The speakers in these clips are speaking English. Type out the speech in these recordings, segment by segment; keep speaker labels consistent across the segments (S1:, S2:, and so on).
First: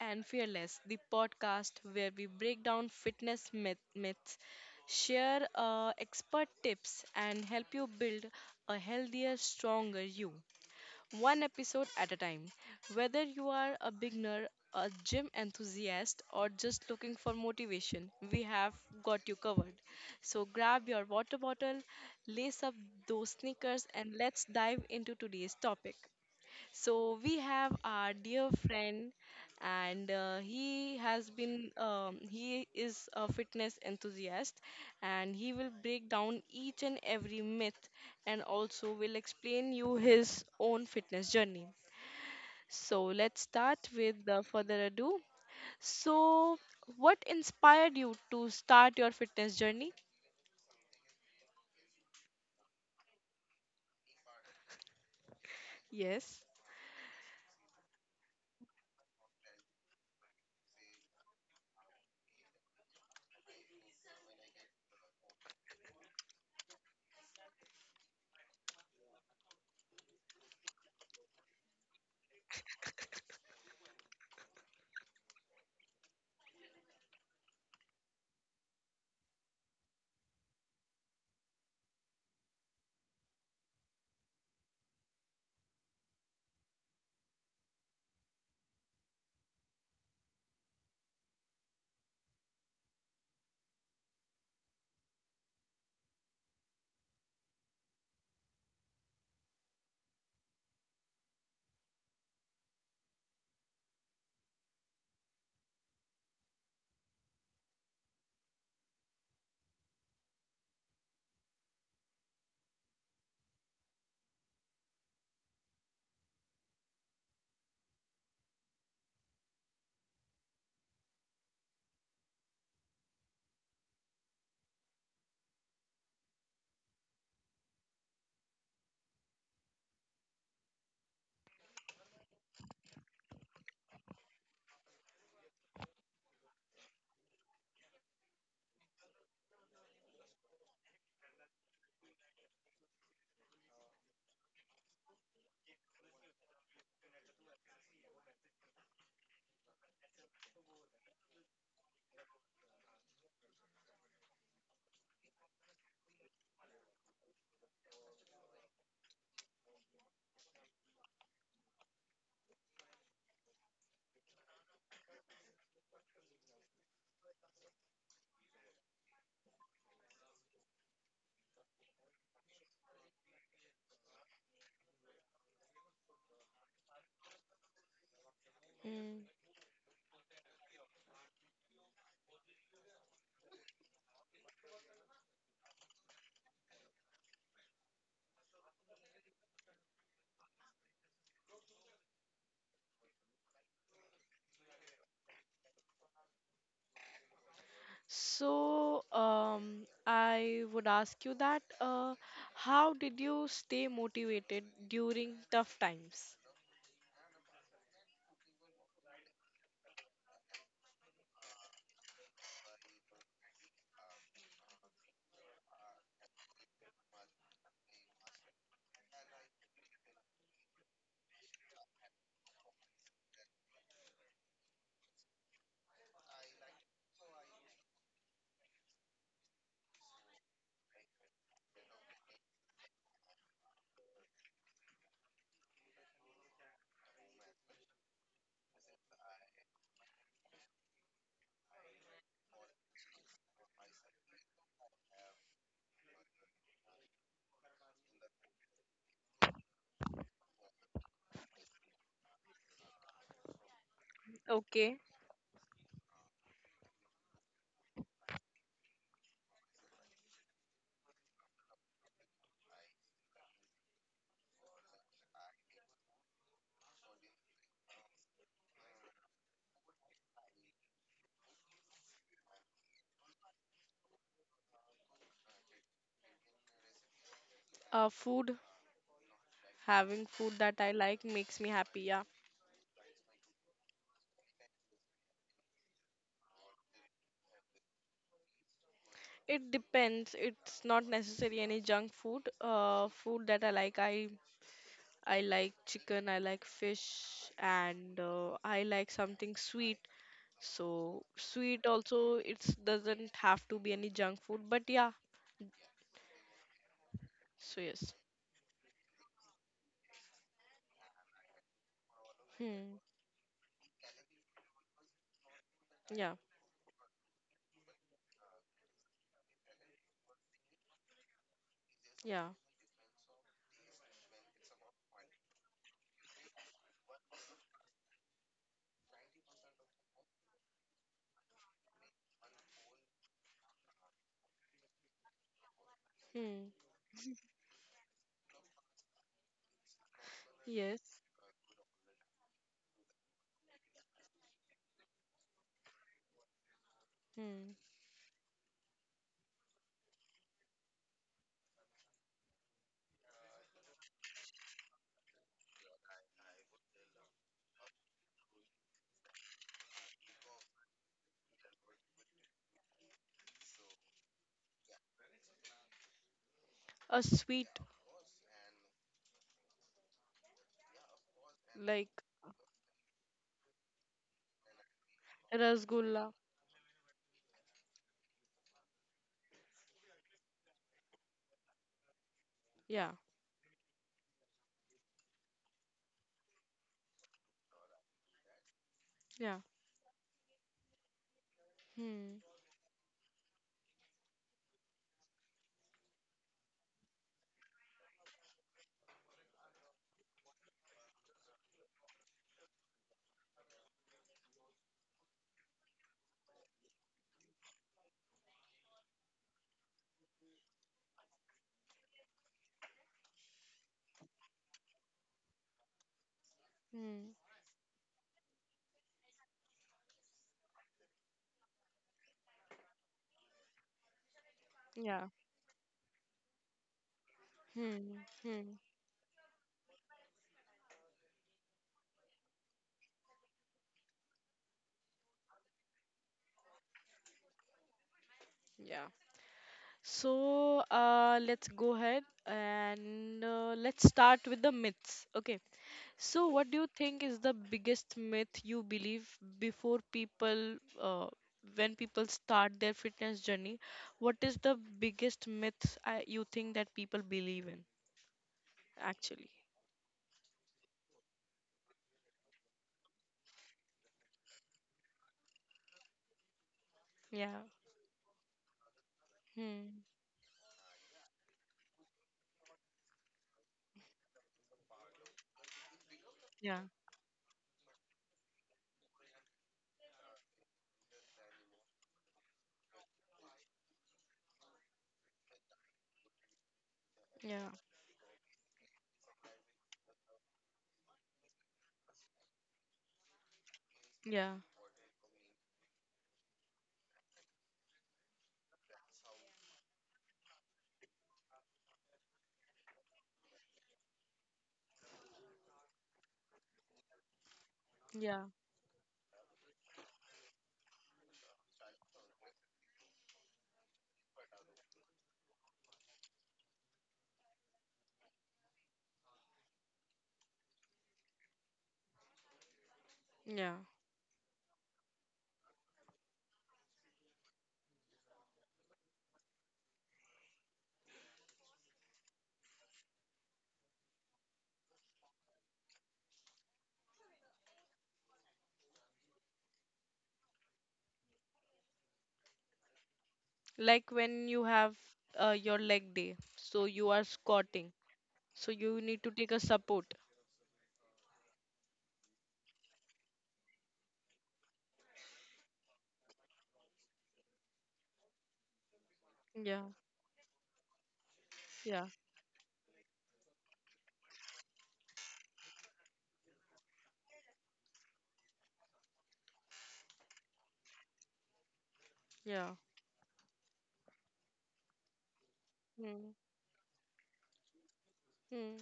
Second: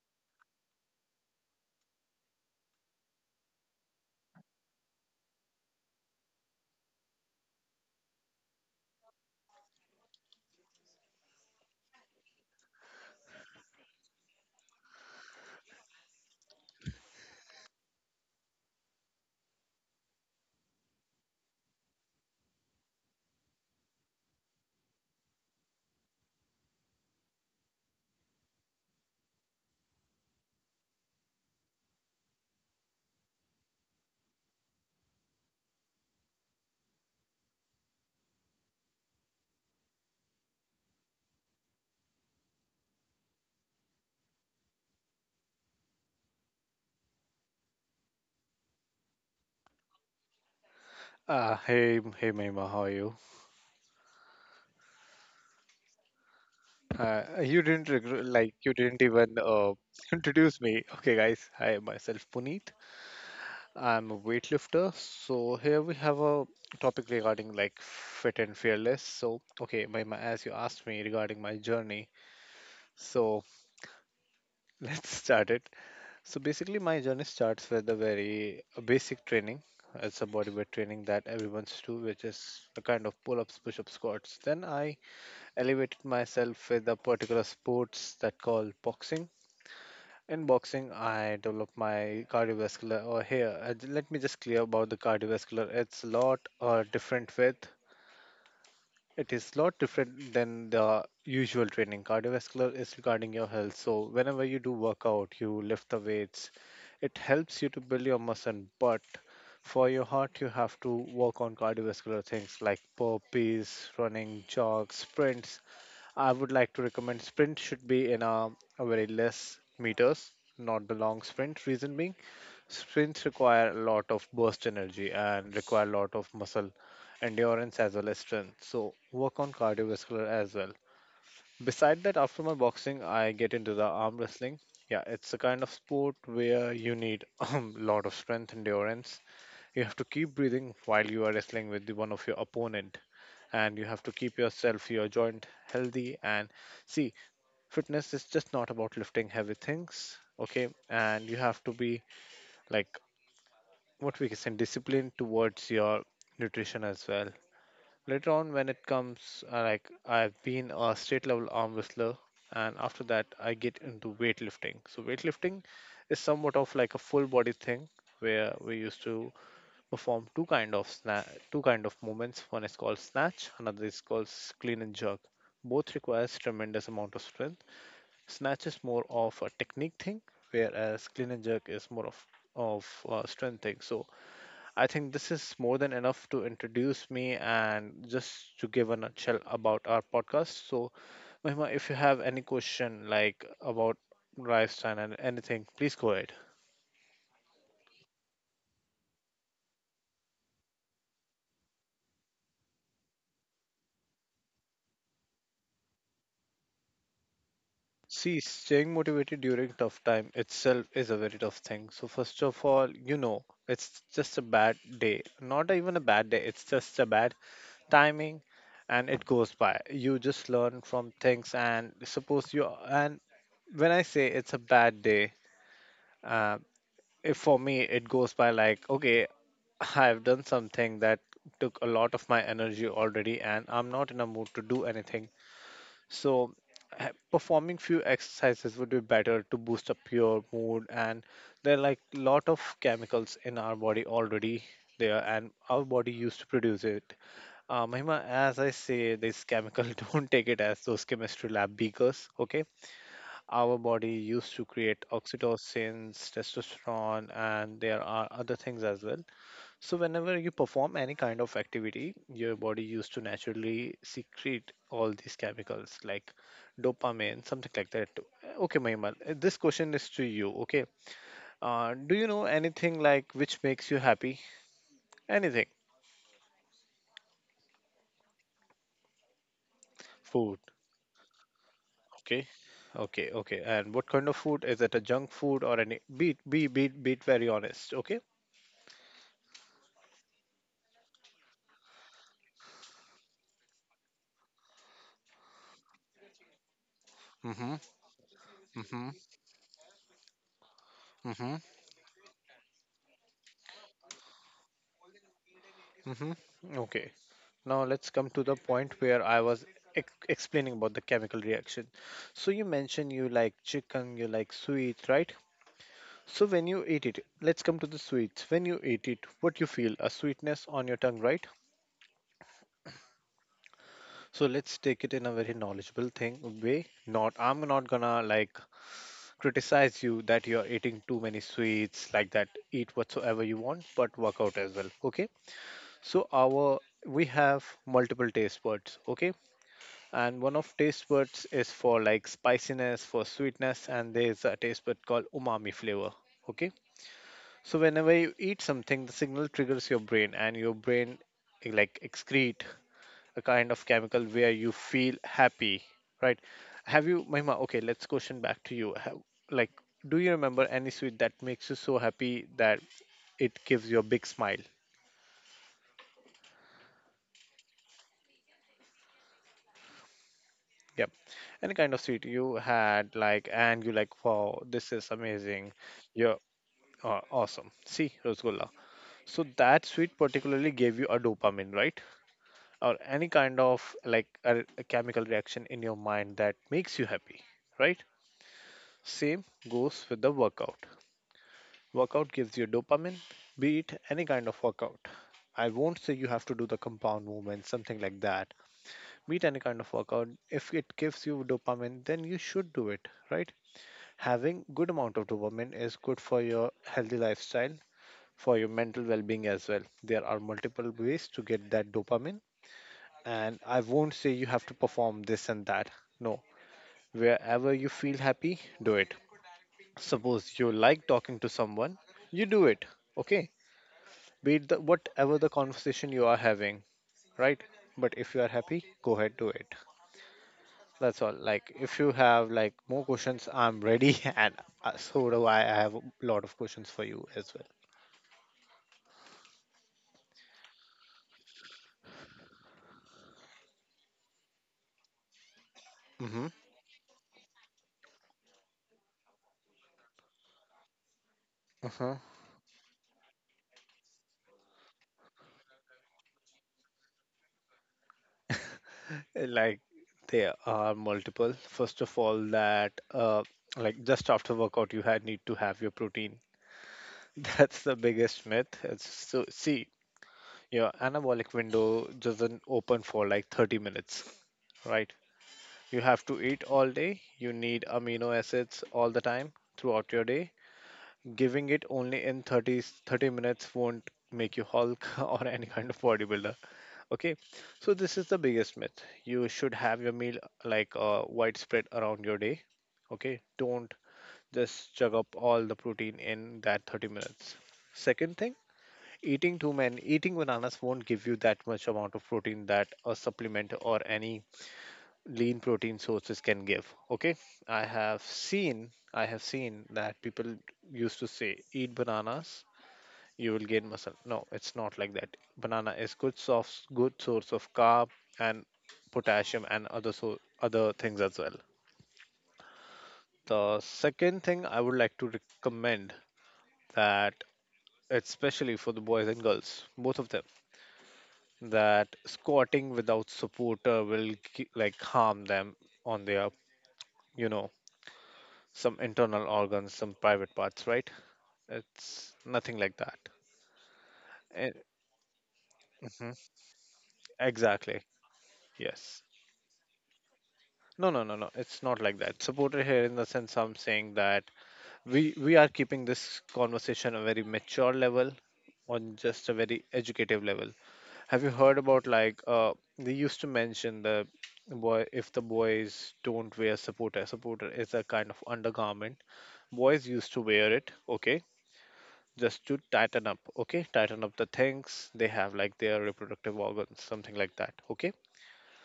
S1: and Fearless, the podcast where we break down myths, share expert tips, and help you build a healthier, stronger you, one episode at a time. Whether you are a beginner, a gym enthusiast, or just looking for motivation, we have got you covered. So, grab your water bottle, lace up those sneakers, and let's dive into today's topic. So we have our dear friend, and he has been he is a fitness enthusiast, and he will break down each and every myth, and also will explain you his own fitness journey. So let's start with further ado. So, what inspired you to start your fitness journey?
S2: Hey, hey, Mahima, how are you?
S1: Yes.
S2: You didn't like you didn't even introduce me. Okay, guys, hi, myself Puneet. I'm a weightlifter. So here we have a topic regarding like fit and fearless. So okay, Mahima, as you asked me regarding my journey, so let's start it. So basically, my journey starts with a very basic training. It's a bodyweight training that everyone's do, which is a kind of pull-ups, push-ups, squats. Then I elevated myself with a particular sports that called boxing. In boxing, I developed my cardiovascular. Or here, let me just clear about the cardiovascular. It is lot different than the usual training. Cardiovascular is regarding your health. So whenever you do workout, you lift the weights. It helps you to build your muscle, but for your heart, you have to work on cardiovascular things like burpees, running, jogs, sprints. I would like to recommend sprint should be in a very less meters, not the long sprint. Reason being, sprints require a lot of burst energy and require a lot of muscle endurance as well as strength. So work on cardiovascular as well. Beside that, after my boxing, I get into the arm wrestling. Yeah, it's a kind of sport where you need a lot of strength, endurance. You have to keep breathing while you are wrestling with the one of your opponent, and you have to keep yourself, your joint healthy. And see, fitness is just not about lifting heavy things, okay? And you have to be like what we can say disciplined towards your nutrition as well. Later on, when it comes, like I've been a state level arm wrestler, and after that, I get into weightlifting. So, weightlifting is somewhat of like a full body thing where we used to perform two kind of movements. One is called snatch, another is called clean and jerk. Both requires tremendous amount of strength. Snatch is more of a technique thing, whereas clean and jerk is more of strength thing. So I think this is more than enough to introduce me and just to give a nutshell about our podcast. So, Mahima, if you have any question like about lifestyle and anything, please go ahead.
S1: So, I would ask you that how did you stay motivated during tough times?
S2: See, staying motivated during tough time itself is a very tough thing. So first of all, you know, it's just a bad day. Not even a bad day, it's just a bad timing and it goes by. You just learn from things and suppose you and when I say it's a bad day, uh, if for me it goes by like okay, I've done something that took a lot of my energy already and I'm not in a mood to do anything. So performing few exercises would be better to boost up your mood, and there are like lot of chemicals in our body already there and our body used to produce it. Mahima, as I say, this chemical, don't take it as those chemistry lab beakers, okay? Our body used to
S1: Okay.
S2: create oxytocins, testosterone, and there are other things as well. So, whenever you perform any kind of activity, your body used to naturally secrete all these chemicals like dopamine, something like that. Too. Okay, Mahimal, this question is to you. Okay, do you know anything like which makes you happy? Anything?
S1: Food, having food
S2: Food.
S1: that I like makes me happy, yeah.
S2: Okay. Okay, okay. And what kind of food? Is it a junk food or any? Be very honest. Okay.
S1: It depends. It's not necessarily any junk food. Food that I like, I like chicken, I like fish,
S2: Mm-hmm.
S1: and I
S2: Mm-hmm.
S1: like something sweet. So
S2: Mm-hmm.
S1: sweet also, it doesn't have to be any junk food, but yeah.
S2: Hmm. Okay.
S1: So
S2: Now let's
S1: yes.
S2: come to the point where I was explaining about the chemical reaction. So you
S1: Hmm.
S2: mentioned you like chicken, you like sweets, right?
S1: Yeah,
S2: So when you eat it, let's come to the sweets. When you eat it, what you feel? A sweetness on your tongue, right?
S1: yeah.
S2: So let's take it in a very knowledgeable thing way. Not I'm not gonna like criticize you that you're eating too many sweets like that. Eat whatsoever you want, but work out as well. Okay. So
S1: Hmm.
S2: our we have multiple taste buds. Okay. And one of
S1: Yes.
S2: taste buds is for like spiciness, for sweetness, and there's a taste bud called umami flavor. Okay,
S1: Hmm.
S2: so whenever you eat something, the signal triggers your brain, and your brain like excrete a kind of chemical where you feel happy, right? Have you, Mahima? Okay, let's question back to you. Have, like, do you remember any sweet that makes you so happy that it gives you a big smile?
S1: A sweet
S2: Yep. Any kind of
S1: like
S2: sweet you had, like, and you like, wow, this is amazing.
S1: rasgulla.
S2: Yeah. Awesome. See, Rosgulla. So that sweet particularly gave you a dopamine, right? Or
S1: Yeah,
S2: any kind of like a chemical reaction in your mind that makes you happy, right? Same
S1: yeah.
S2: goes with the workout. Workout
S1: Hmm.
S2: gives you dopamine, be it any kind of workout. I won't say you have to do the compound movement, something like that. Be it any kind of workout. If it gives you dopamine, then you should do it, right? Having good amount of dopamine is good for your healthy lifestyle, for your mental well-being as well. There are multiple ways to get that dopamine, and I won't say you have to perform this and that. No,
S1: Hmm.
S2: wherever you feel happy, do it. Suppose you like talking to someone, you do it. Okay, be it the,
S1: Yeah.
S2: whatever the conversation you are having, right? But
S1: Hmm.
S2: if you are
S1: Hmm.
S2: happy, go ahead, do it. That's all. Like if you have like more questions, I'm ready and so do I have a lot of questions for you as well.
S1: Yeah. So, let's go ahead and let's start with the myths. Okay. So, what do you think is the biggest myth you believe before people, uh, when
S2: Mm-hmm.
S1: people start their fitness journey? What is the biggest myth you think that people believe in actually?
S2: Like there are multiple. First of all, that like just after workout you had need to have your protein.
S1: Yeah.
S2: That's the biggest myth. It's, so see,
S1: Hmm.
S2: your anabolic window doesn't open for like 30 minutes, right? You have to eat
S1: Yeah.
S2: all day, you need amino acids all the time throughout your day. Giving it only in thirty minutes won't make you hulk or any kind of bodybuilder. Okay,
S1: Yeah.
S2: so this is the biggest myth. You should have your meal like widespread around your day. Okay, don't
S1: Yeah.
S2: just chug up all the protein in that 30 minutes. Second thing, eating too many, eating bananas won't give you that much amount of protein that a supplement or any lean protein sources can give. Okay,
S1: Yeah.
S2: I have seen that people used to say eat bananas, you will gain muscle. No, it's not like that. Banana is good, soft, good source of carb and potassium and other, so other things as well. The
S1: Yeah.
S2: second thing I would like to recommend, that especially for the boys and girls, both of them, that squatting without supporter will like harm them on their, you know, some internal organs, some private parts, right? It's nothing like that.
S1: Like when you
S2: Eh,
S1: have your leg
S2: mhm,
S1: day, so you are squatting,
S2: exactly,
S1: so you
S2: yes.
S1: need to take a support.
S2: No, no, no, no. It's not like that. Supporter here in the sense I'm saying that we are keeping this conversation a very mature level, on just a very
S1: Yeah.
S2: educative level. Have you heard about
S1: Yeah.
S2: like they used to mention the boy if the boys don't wear supporter, supporter is a kind of undergarment. Boys used to wear it, okay, just
S1: Yeah.
S2: to tighten up, okay, tighten up the things they have like their
S1: Hmm.
S2: reproductive organs, something like that, okay.
S1: Hmm.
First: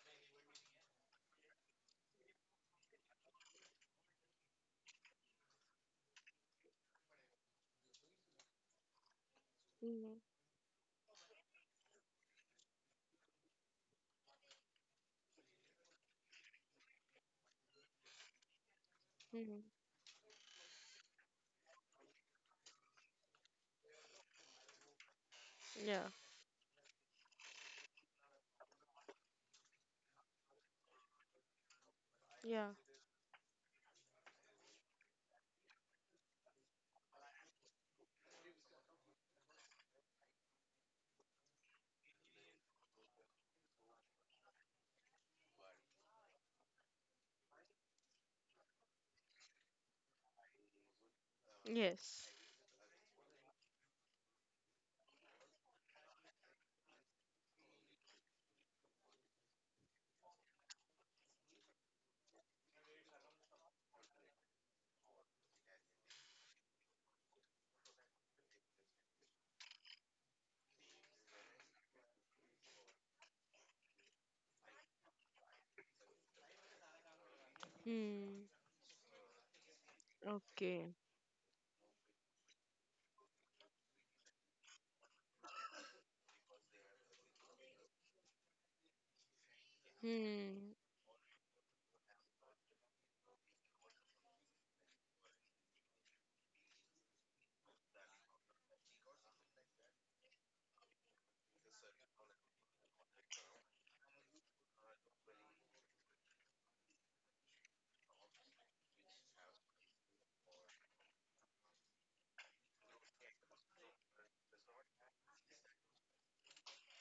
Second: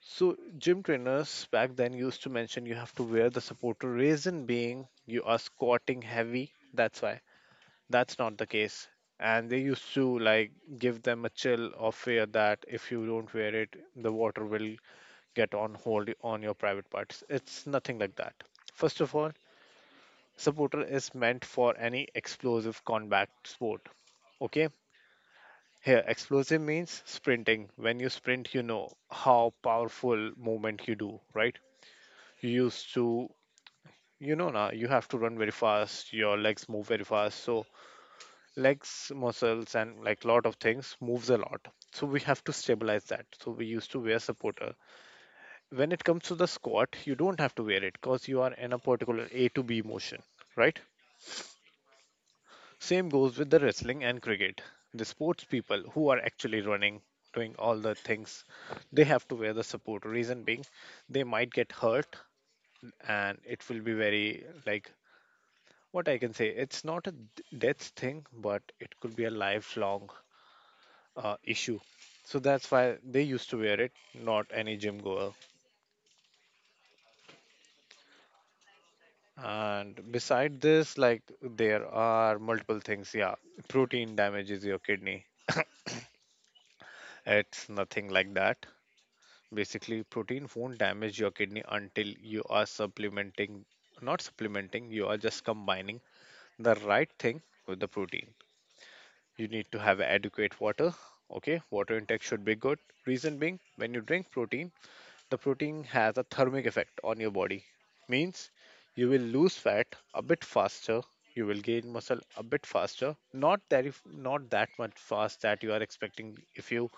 S2: So gym trainers back then used to mention you have to wear the supporter. Reason being you are squatting heavy. That's why. That's not the case. And they used
S1: Hmm.
S2: to like give them a chill of fear that if you don't wear it, the water will get on hold on your private parts. It's nothing like that. First of all,
S1: Hmm.
S2: supporter is meant for any explosive combat sport. Okay, here
S1: Yeah.
S2: explosive means sprinting. When you sprint, you know how powerful movement you do, right? You
S1: Yeah.
S2: used to, you know, now you have to run very fast, your legs move very fast. So legs muscles and like lot of things moves a lot, so we have to stabilize that, so we used to wear supporter. When it comes to the squat, you don't have to wear it because you are in a particular A to B motion, right?
S1: Yes.
S2: Same goes with the wrestling and cricket. The sports people who are actually running, doing all the things, they have to wear the support. Reason being, they might get hurt, and it will be very like, what I can say, it's not a death thing, but it could be a lifelong issue. So that's why they used to wear it, not any gym goer.
S1: Hmm.
S2: And beside
S1: Okay.
S2: this, like there are multiple things. Yeah, protein damages your kidney. It's nothing like that. Basically, protein
S1: Hmm.
S2: won't damage your kidney until you are supplementing, not supplementing, you are just combining the right thing with the protein. You need to have adequate water. Okay, water intake should be good. Reason being, when you drink protein, the protein has a thermic effect on your body. Means you will lose fat a bit faster, you will gain muscle a bit faster. not that if Not that much fast that you are expecting. If you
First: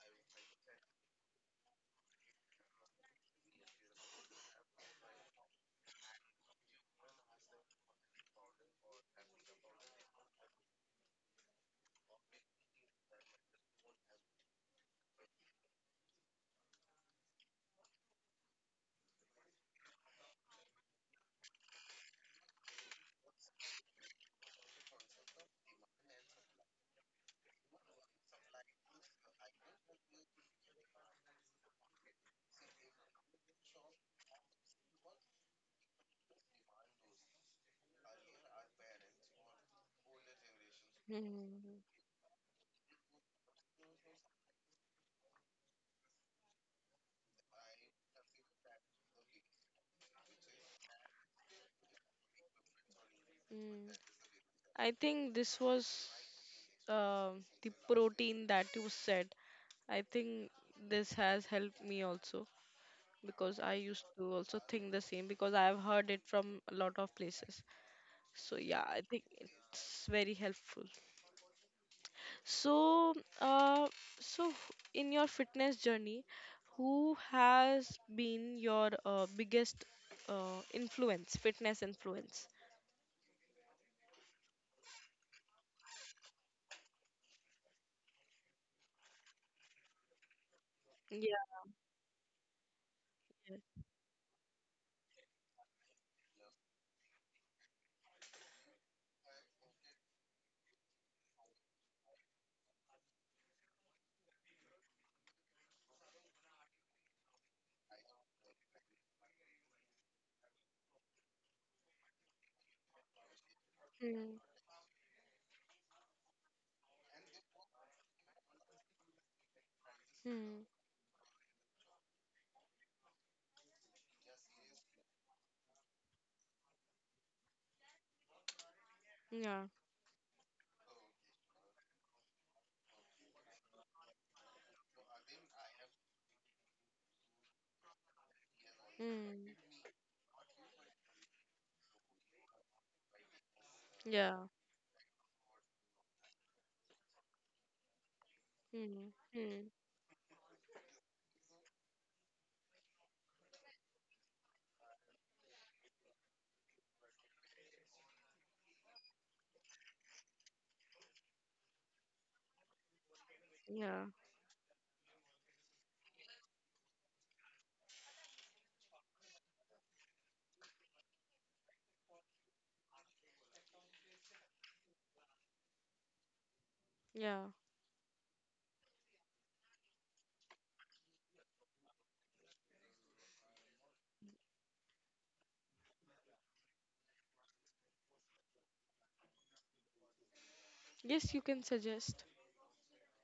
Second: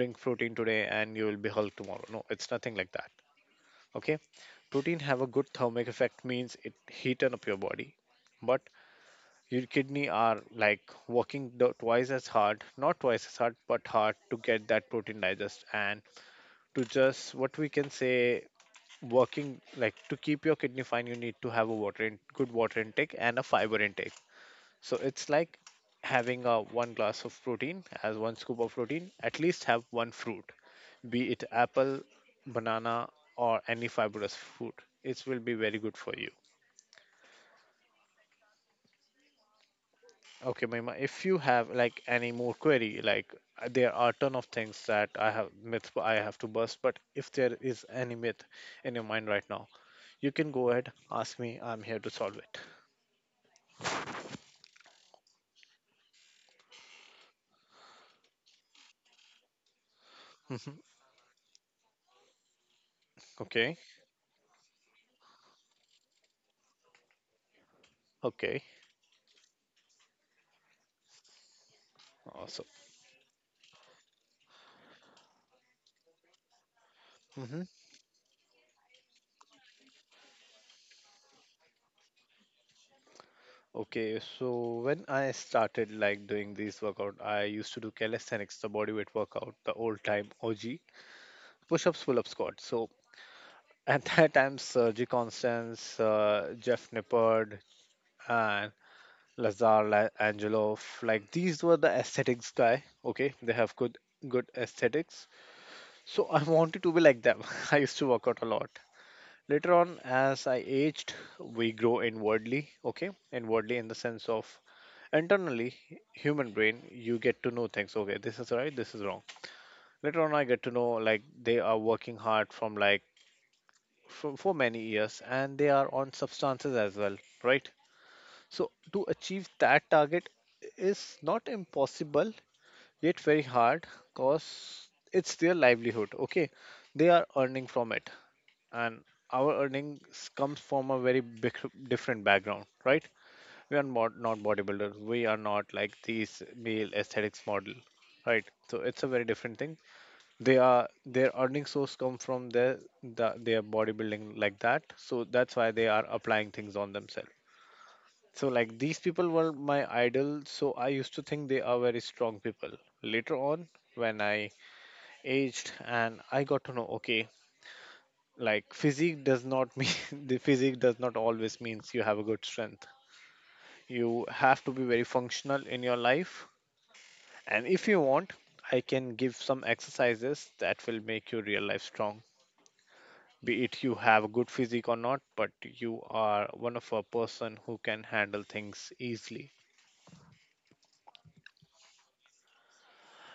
S2: drink protein today and you will be hulk tomorrow, no, it's nothing like that. Okay, protein have a good thermic effect, means it heaten up your body. But your kidney are like working twice as hard, not twice as hard, but hard to get that protein digest and to just what we can say, working like to keep your kidney fine. You need to have a water in, good water intake and a fiber intake. So it's like having a one glass of protein as one scoop of protein, at least have one fruit. Be it apple, banana, or any fibrous fruit, it will be very good for you. Okay, Mahima, if you have
S1: Hmm.
S2: like any more query, like there are ton of things that I have myth I have to bust, but if there is any myth in your mind right now, you can go ahead, ask me. I'm here to solve it.
S1: Hmm. I think this was uh, the protein that you said. I think
S2: Mhm.
S1: this has helped me also, because I
S2: Okay.
S1: used to also think the same because I have heard it from a lot of places. So
S2: Okay.
S1: yeah, I think it's very helpful.
S2: Awesome.
S1: So, uh, so in your fitness journey, who
S2: Hmm.
S1: has been your biggest influence, fitness influence?
S2: Okay. So when I started like doing these workout, I used to do calisthenics, the bodyweight workout, the old time OG,
S1: Yeah.
S2: push-ups, pull-up squats. So at that time, Sergi Constance, Jeff Nippard, and Lazar, Angelov, like these were the aesthetics guy. Okay, they have good good aesthetics. So I wanted to be like them. I used to work out a lot. Later on, as I aged, we grow inwardly. Okay, inwardly in the sense
S1: Hmm.
S2: of internally, human brain, you get to know things. Okay, this is right, this is wrong. Later on, I get
S1: Hmm.
S2: to know like they are working hard from like for many years, and they are on substances as well, right? So, to achieve
S1: Yeah.
S2: that target is not impossible, yet very hard because it's their livelihood. Okay, they are earning from it, and
S1: Hmm.
S2: our earnings comes from a very big, different background, right? We are not
S1: Yeah.
S2: bodybuilders, we are not like these male aesthetics model, right? So, it's a
S1: Hmm.
S2: very different
S1: Hmm.
S2: thing. They are their earning source come from their bodybuilding like that, so that's why they are applying things on themselves. So, like these people were my idol, so I used to think they are very strong people. Later on,
S1: Yeah.
S2: when I aged and I got to know, okay, like physique does not mean the physique does not always means you have a good strength. You have to be very functional in your life,
S1: Yeah.
S2: and if you want, I can give some exercises that will make your real life strong. Be it you have a good physique or not, but you are one of a person who can handle things easily.
S1: Yes, you can suggest.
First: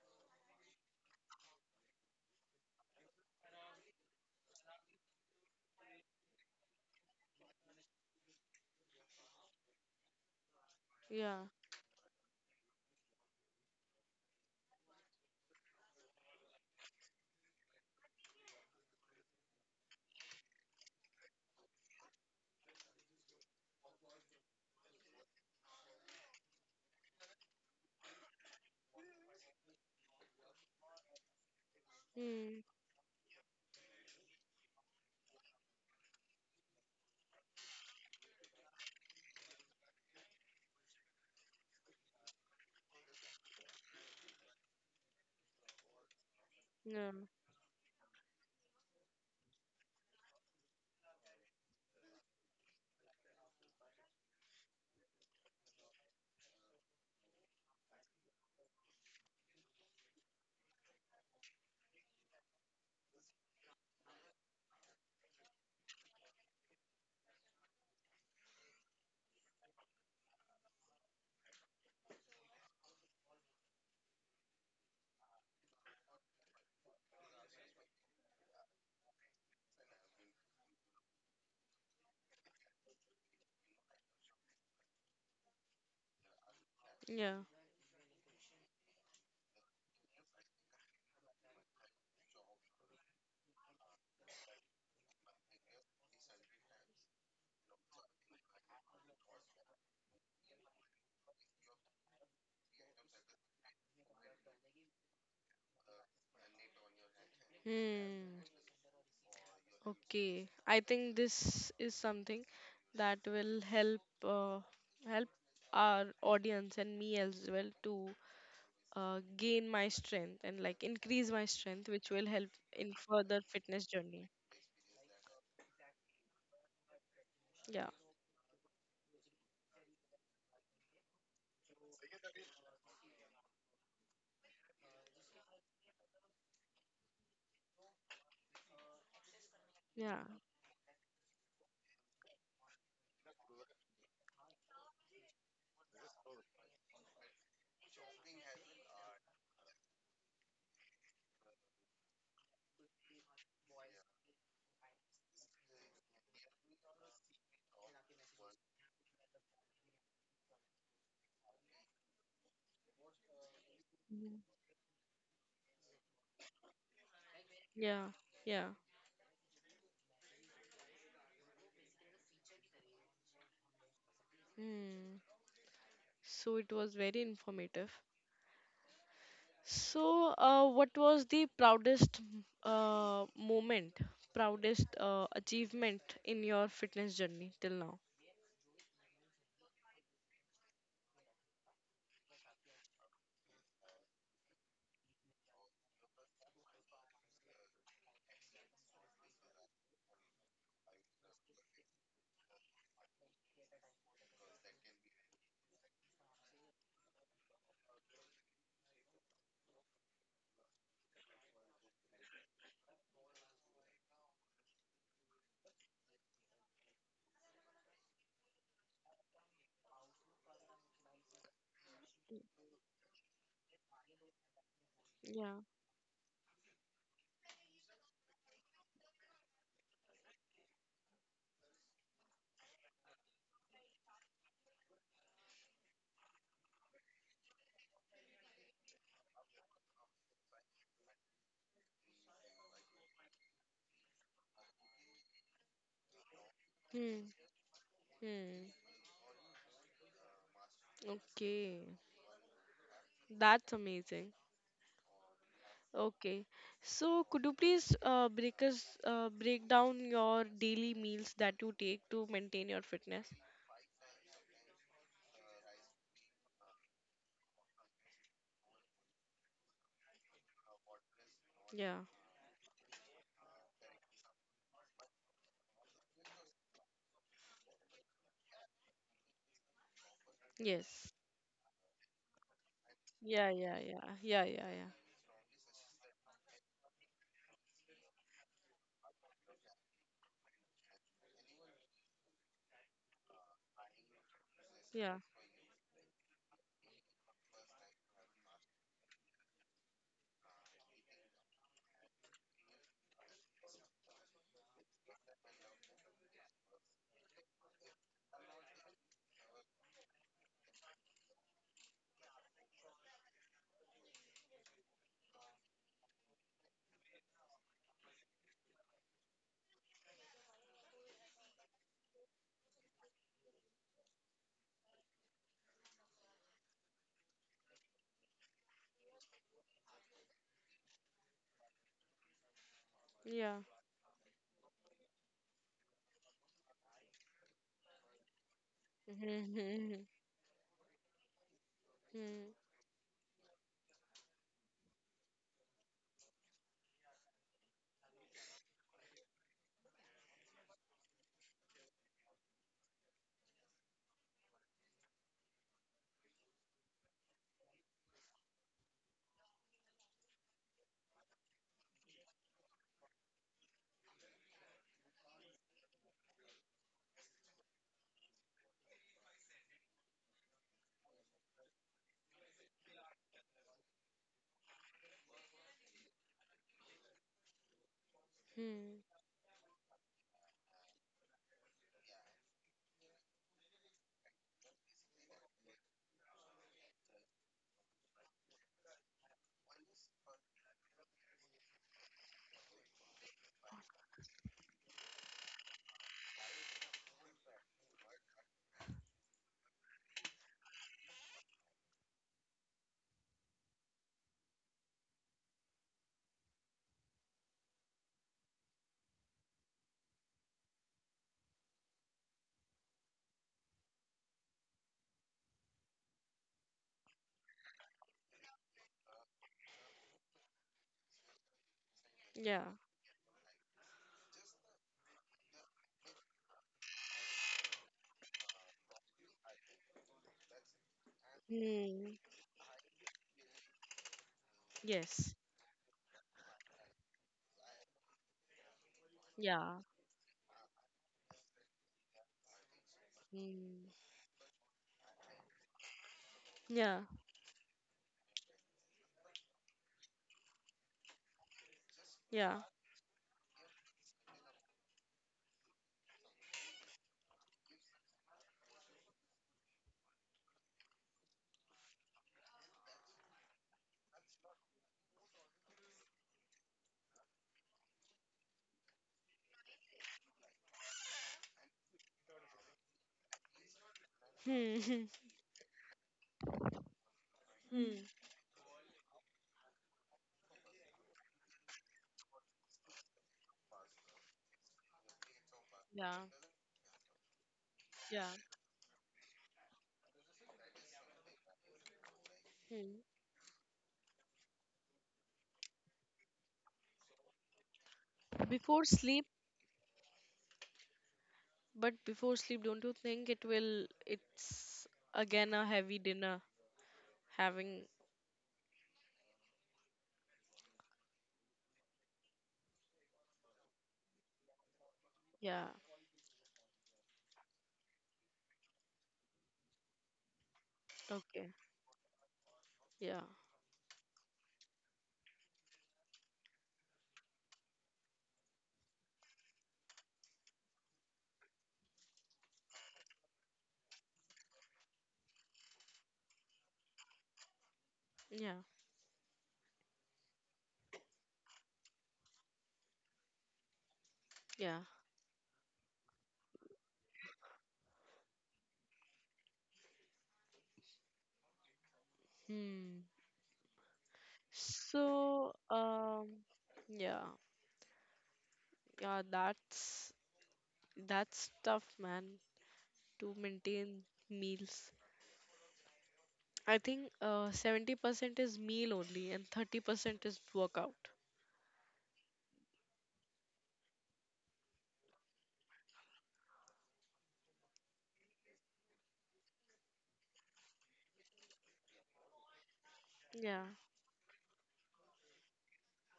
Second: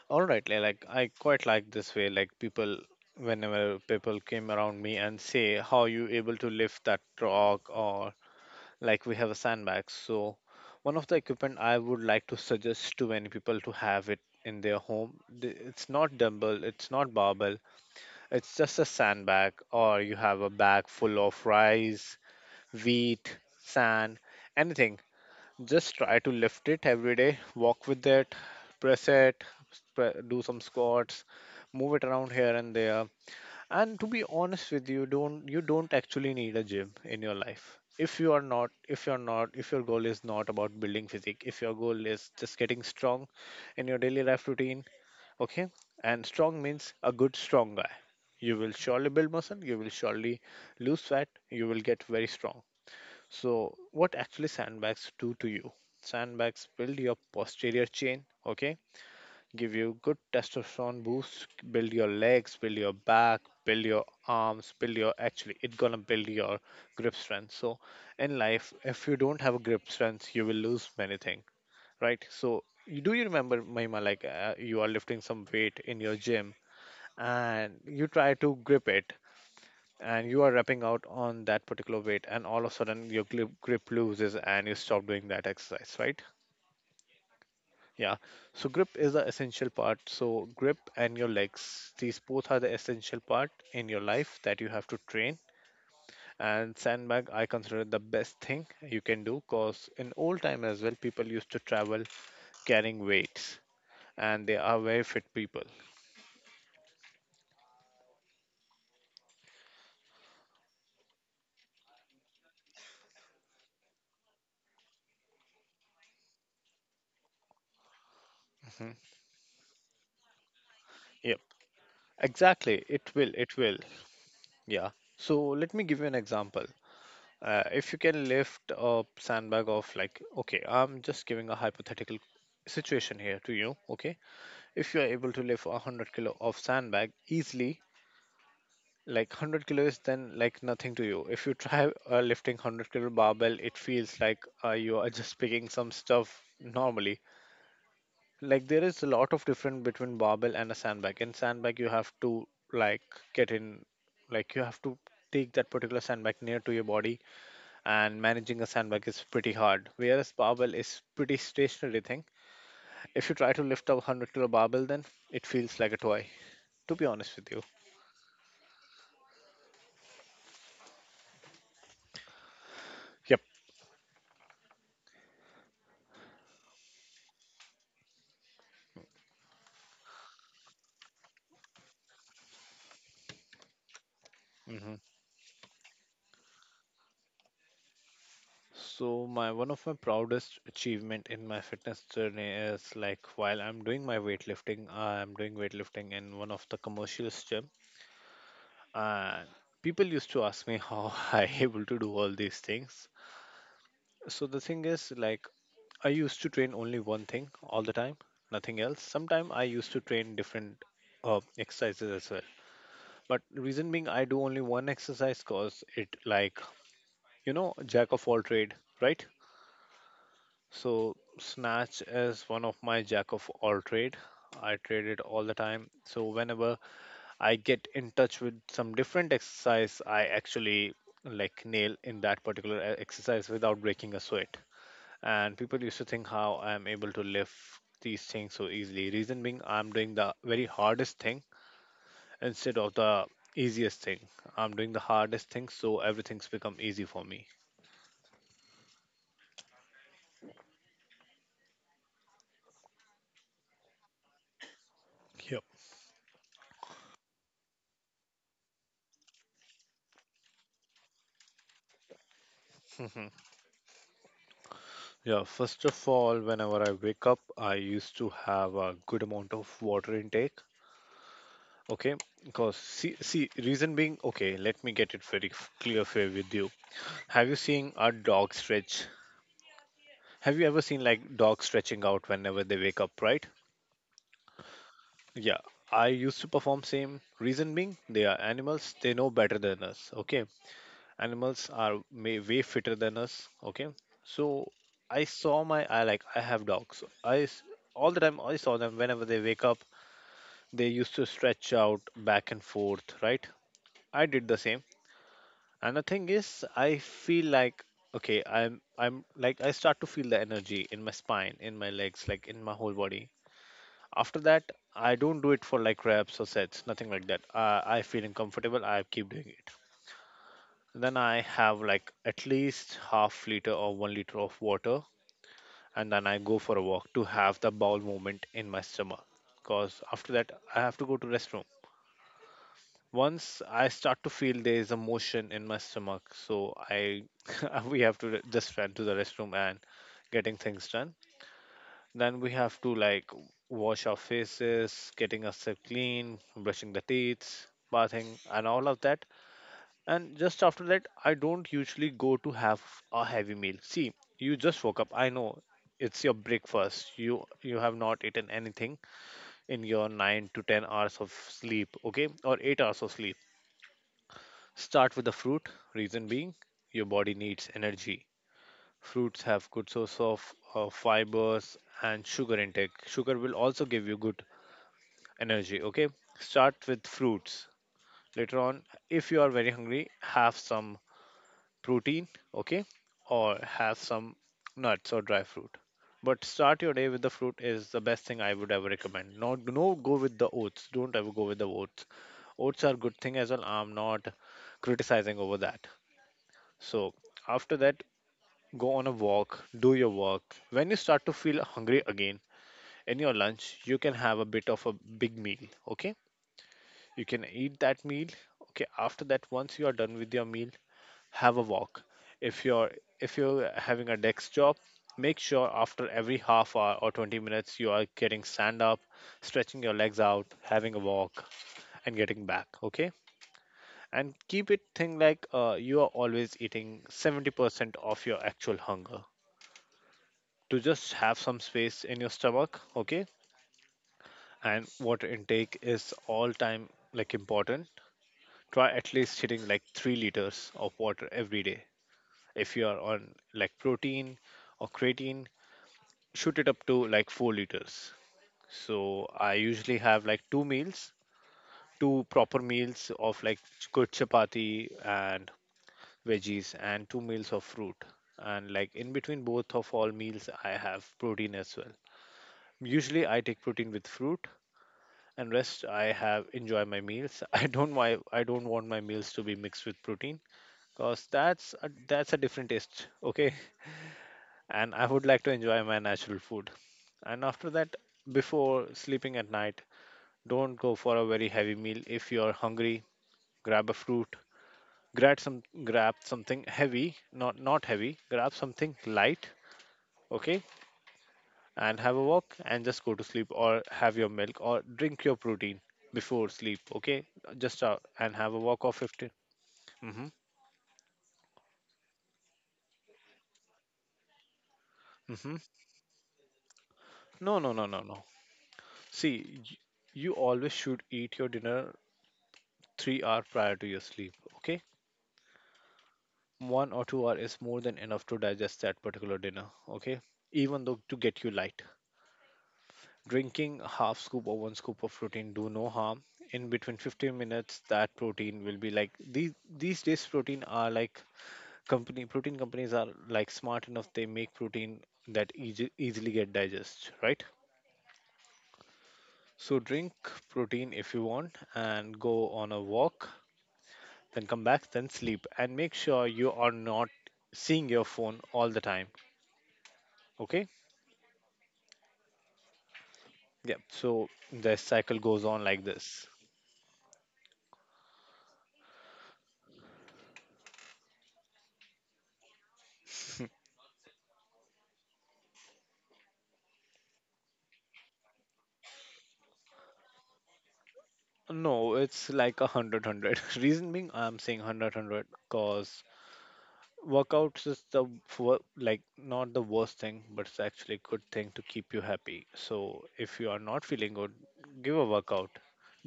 S2: All right, like I quite like this way. Like people, whenever people came around me and say, "How you able to lift that rock?" or like we have a sandbag. So one of the
S1: Yeah.
S2: equipment I would like to suggest to many people to have it in their home. It's not dumbbell, it's not barbell. It's just a sandbag, or you have a bag full of rice, wheat, sand, anything. Just try to lift it every day. Walk with it, press it, do some squats, move it around here
S1: Hmm.
S2: and there. And to be honest with you don't actually need a gym in your life. If your goal is not about building physique, if your goal is just getting strong in your daily life routine, okay? And strong means a
S1: Yeah.
S2: good strong guy. You will surely build muscle, you will surely lose fat, you will get very strong. So, what actually sandbags do to you? Sandbags build your posterior chain, okay? Give you good testosterone boost, build your legs, build your back, build your arms, build your actually it's gonna build your grip strength. So in life, if you don't have a grip strength, you will lose many things, right? So you do you remember Mahima, like, you are lifting some weight in your gym and you try to grip it and you are wrapping out on that particular weight and all of a sudden your grip loses and you stop doing that exercise, right?
S1: Yeah.
S2: Yeah. So grip is the essential part. So grip and your legs, these both are the essential part in your life that you have to train. And sandbag I consider it the best thing you can do, cause in old time as well people used to travel carrying weights, and they are very fit people.
S1: Hmm. Okay, I think this is something that will help help our audience and me as well to
S2: Mhm.
S1: gain my strength and like increase my
S2: Yep,
S1: strength, which will help in
S2: exactly, it
S1: further
S2: will it
S1: fitness
S2: will
S1: journey.
S2: Yeah, so let me give you an example.
S1: Yeah,
S2: If you can lift a sandbag of like, okay, I'm just giving a hypothetical situation here to you, okay? If you are able to lift a 100 kilo of sandbag easily, like 100 kilo is
S1: yeah,
S2: then like nothing to you. If you try lifting 100-kilo barbell, it feels like, you are just picking some stuff normally. Like there is a lot of difference between barbell and a sandbag. In sandbag you have to, like, get in, like you have to take that particular sandbag near to your body, and managing a sandbag is pretty hard. Whereas barbell is pretty stationary thing. If you try to lift up
S1: Mhm,
S2: 100-kilo barbell, then it feels like a toy. To be honest with you.
S1: yeah, yeah.
S2: Yep.
S1: Hmm. So it was very informative. So, what was the proudest uh, moment,
S2: Hmm.
S1: achievement in your fitness journey till now?
S2: So my one of my proudest achievement in my fitness journey is like while I'm doing my weightlifting, I'm doing weightlifting in one of the commercials gym, and people used to ask me how I able to do all these things. So the thing is, like, I used to train only one thing all the time, nothing else. Sometimes I used to train different exercises as well. But reason being, I do only one exercise cause it like you know jack of all trade, right? So snatch is one of my jack of all trade. I trade it all the
S1: Yeah.
S2: time. So whenever I get in touch with some different exercise, I actually like nail in that particular exercise without breaking a sweat. And people used to think how I'm able to lift these things so easily. Reason being, I'm doing the very hardest thing instead of the easiest thing. I'm doing the hardest thing, so everything's become easy for me.
S1: Hmm. Okay. That's amazing.
S2: Yep.
S1: Okay. So could you please break down your daily meals that you take to maintain your
S2: Mhm.
S1: fitness?
S2: Yeah, first of all, whenever I wake up, I used to have a good amount of water intake. Okay,
S1: Yeah.
S2: because reason being, okay, let me get it very clear fair with you. Have you seen a dog stretch? Have you ever seen
S1: Yes.
S2: like dogs stretching out whenever they wake up, right?
S1: Yeah, yeah, yeah. Yeah, yeah, yeah.
S2: Yeah, I used to perform same. Reason being, they are animals. They know better than us. Okay, animals are may, way fitter than us. Okay, so I
S1: Yeah.
S2: saw my I like I have dogs. All the time I saw them whenever they wake up. They used to stretch out back and forth. Right, I did the same. And the thing is, I feel like, okay, I'm like I start to feel the energy in my spine, in my legs, like in my whole body. After that, I don't do it for like reps or sets, nothing like that. I feeling comfortable, I keep doing it. Then I have like at least half liter or 1 liter of water, and then I go for a walk to have the bowel movement in my stomach. Because after that, I have to go to restroom. Once
S1: Yeah.
S2: I start to feel there is a motion in my stomach, so I we have to just run to the restroom and
S1: Hmm.
S2: getting things done. Then we
S1: Hmm.
S2: have to like wash our faces, getting ourselves clean, brushing the teeth, bathing, and all of that. And just after that, I don't usually go to have a heavy meal. See, you just woke up. I know it's your breakfast. You have not eaten anything in your 9 to 10 hours of sleep, okay, or 8 hours of sleep. Start with the fruit. Reason being, your body needs energy. Fruits have good source of fibers and sugar intake. Sugar will also give you good energy. Okay, start with fruits. Later on,
S1: Hmm.
S2: if you are very hungry, have some protein. Okay, or have some nuts or dry fruit. But start your day with the fruit is the best thing I would ever recommend. Not no Go with the oats. Don't ever go with the oats. Oats are good thing as well. I'm not criticizing over that. So after that, go on a walk. Do your work. When you start to feel hungry again in your lunch, you can have a bit of a big meal. Okay. You can eat that meal. Okay, after that, once you are done with your meal, have a walk. If you're if you're having a desk job, make sure after every half hour or 20 minutes you are getting stand up, stretching your legs out, having a walk, and getting back.
S1: Yeah.
S2: Okay, and keep it thing like you are always eating 70% of your actual hunger to just have some space
S1: Hmm.
S2: in your stomach. Okay, and water
S1: Yes.
S2: intake is all time like important. Try at least hitting
S1: Yeah.
S2: like 3 liters of water every day. If you are on like
S1: Hmm.
S2: protein or creatine, shoot it up
S1: Yeah.
S2: to like 4 liters. So I usually have like two meals, two
S1: Yeah.
S2: proper meals of like good chapati and veggies, and two meals of fruit. And like in between both of all meals, I have protein as well. Usually I take protein with fruit, and rest I have enjoy my meals. I don't want my meals to be mixed with protein because that's a different taste, okay. And
S1: Hmm.
S2: I would like to enjoy my natural food. And after
S1: Hmm.
S2: that, before sleeping at night, don't go for a very heavy meal. If you're hungry, grab a fruit.
S1: Yeah.
S2: Grab something heavy, not heavy,
S1: Yeah.
S2: grab something light. Okay, and have a walk and
S1: Hmm.
S2: just go to sleep, or have your milk or drink your protein before sleep. Okay, just out and have a
S1: Before
S2: walk of
S1: sleep.
S2: 15. Mm-hmm,
S1: But before sleep, don't you think it will? It's again a
S2: mm-hmm.
S1: heavy dinner.
S2: No, no,
S1: Having
S2: no, no, no. see y- you always should eat your dinner 3 hour prior to your sleep. Okay,
S1: yeah,
S2: 1 or 2 hour is more than enough to digest that particular dinner. Okay, even though to
S1: okay,
S2: get you light,
S1: yeah,
S2: drinking a half scoop or one scoop of protein do no harm. In between 15 minutes, that protein will be like these days protein are like company, protein companies are like smart enough. They make protein that easily get digest, right?
S1: yeah,
S2: So drink protein if you want and go on a walk, then come
S1: yeah.
S2: back, then sleep. And make sure you are not seeing your phone all the time. Okay,
S1: Hmm.
S2: yeah, so the cycle
S1: So
S2: goes on like this.
S1: yeah, yeah. That's tough, man. To maintain meals, I think 70% is meal only, and 30% is workout.
S2: No, it's like a hundred hundred. Reason being I'm saying hundred hundred, cause workouts is like not the worst thing, but it's actually a good thing to keep you happy. So if you
S1: Yeah.
S2: are not feeling good, give a workout.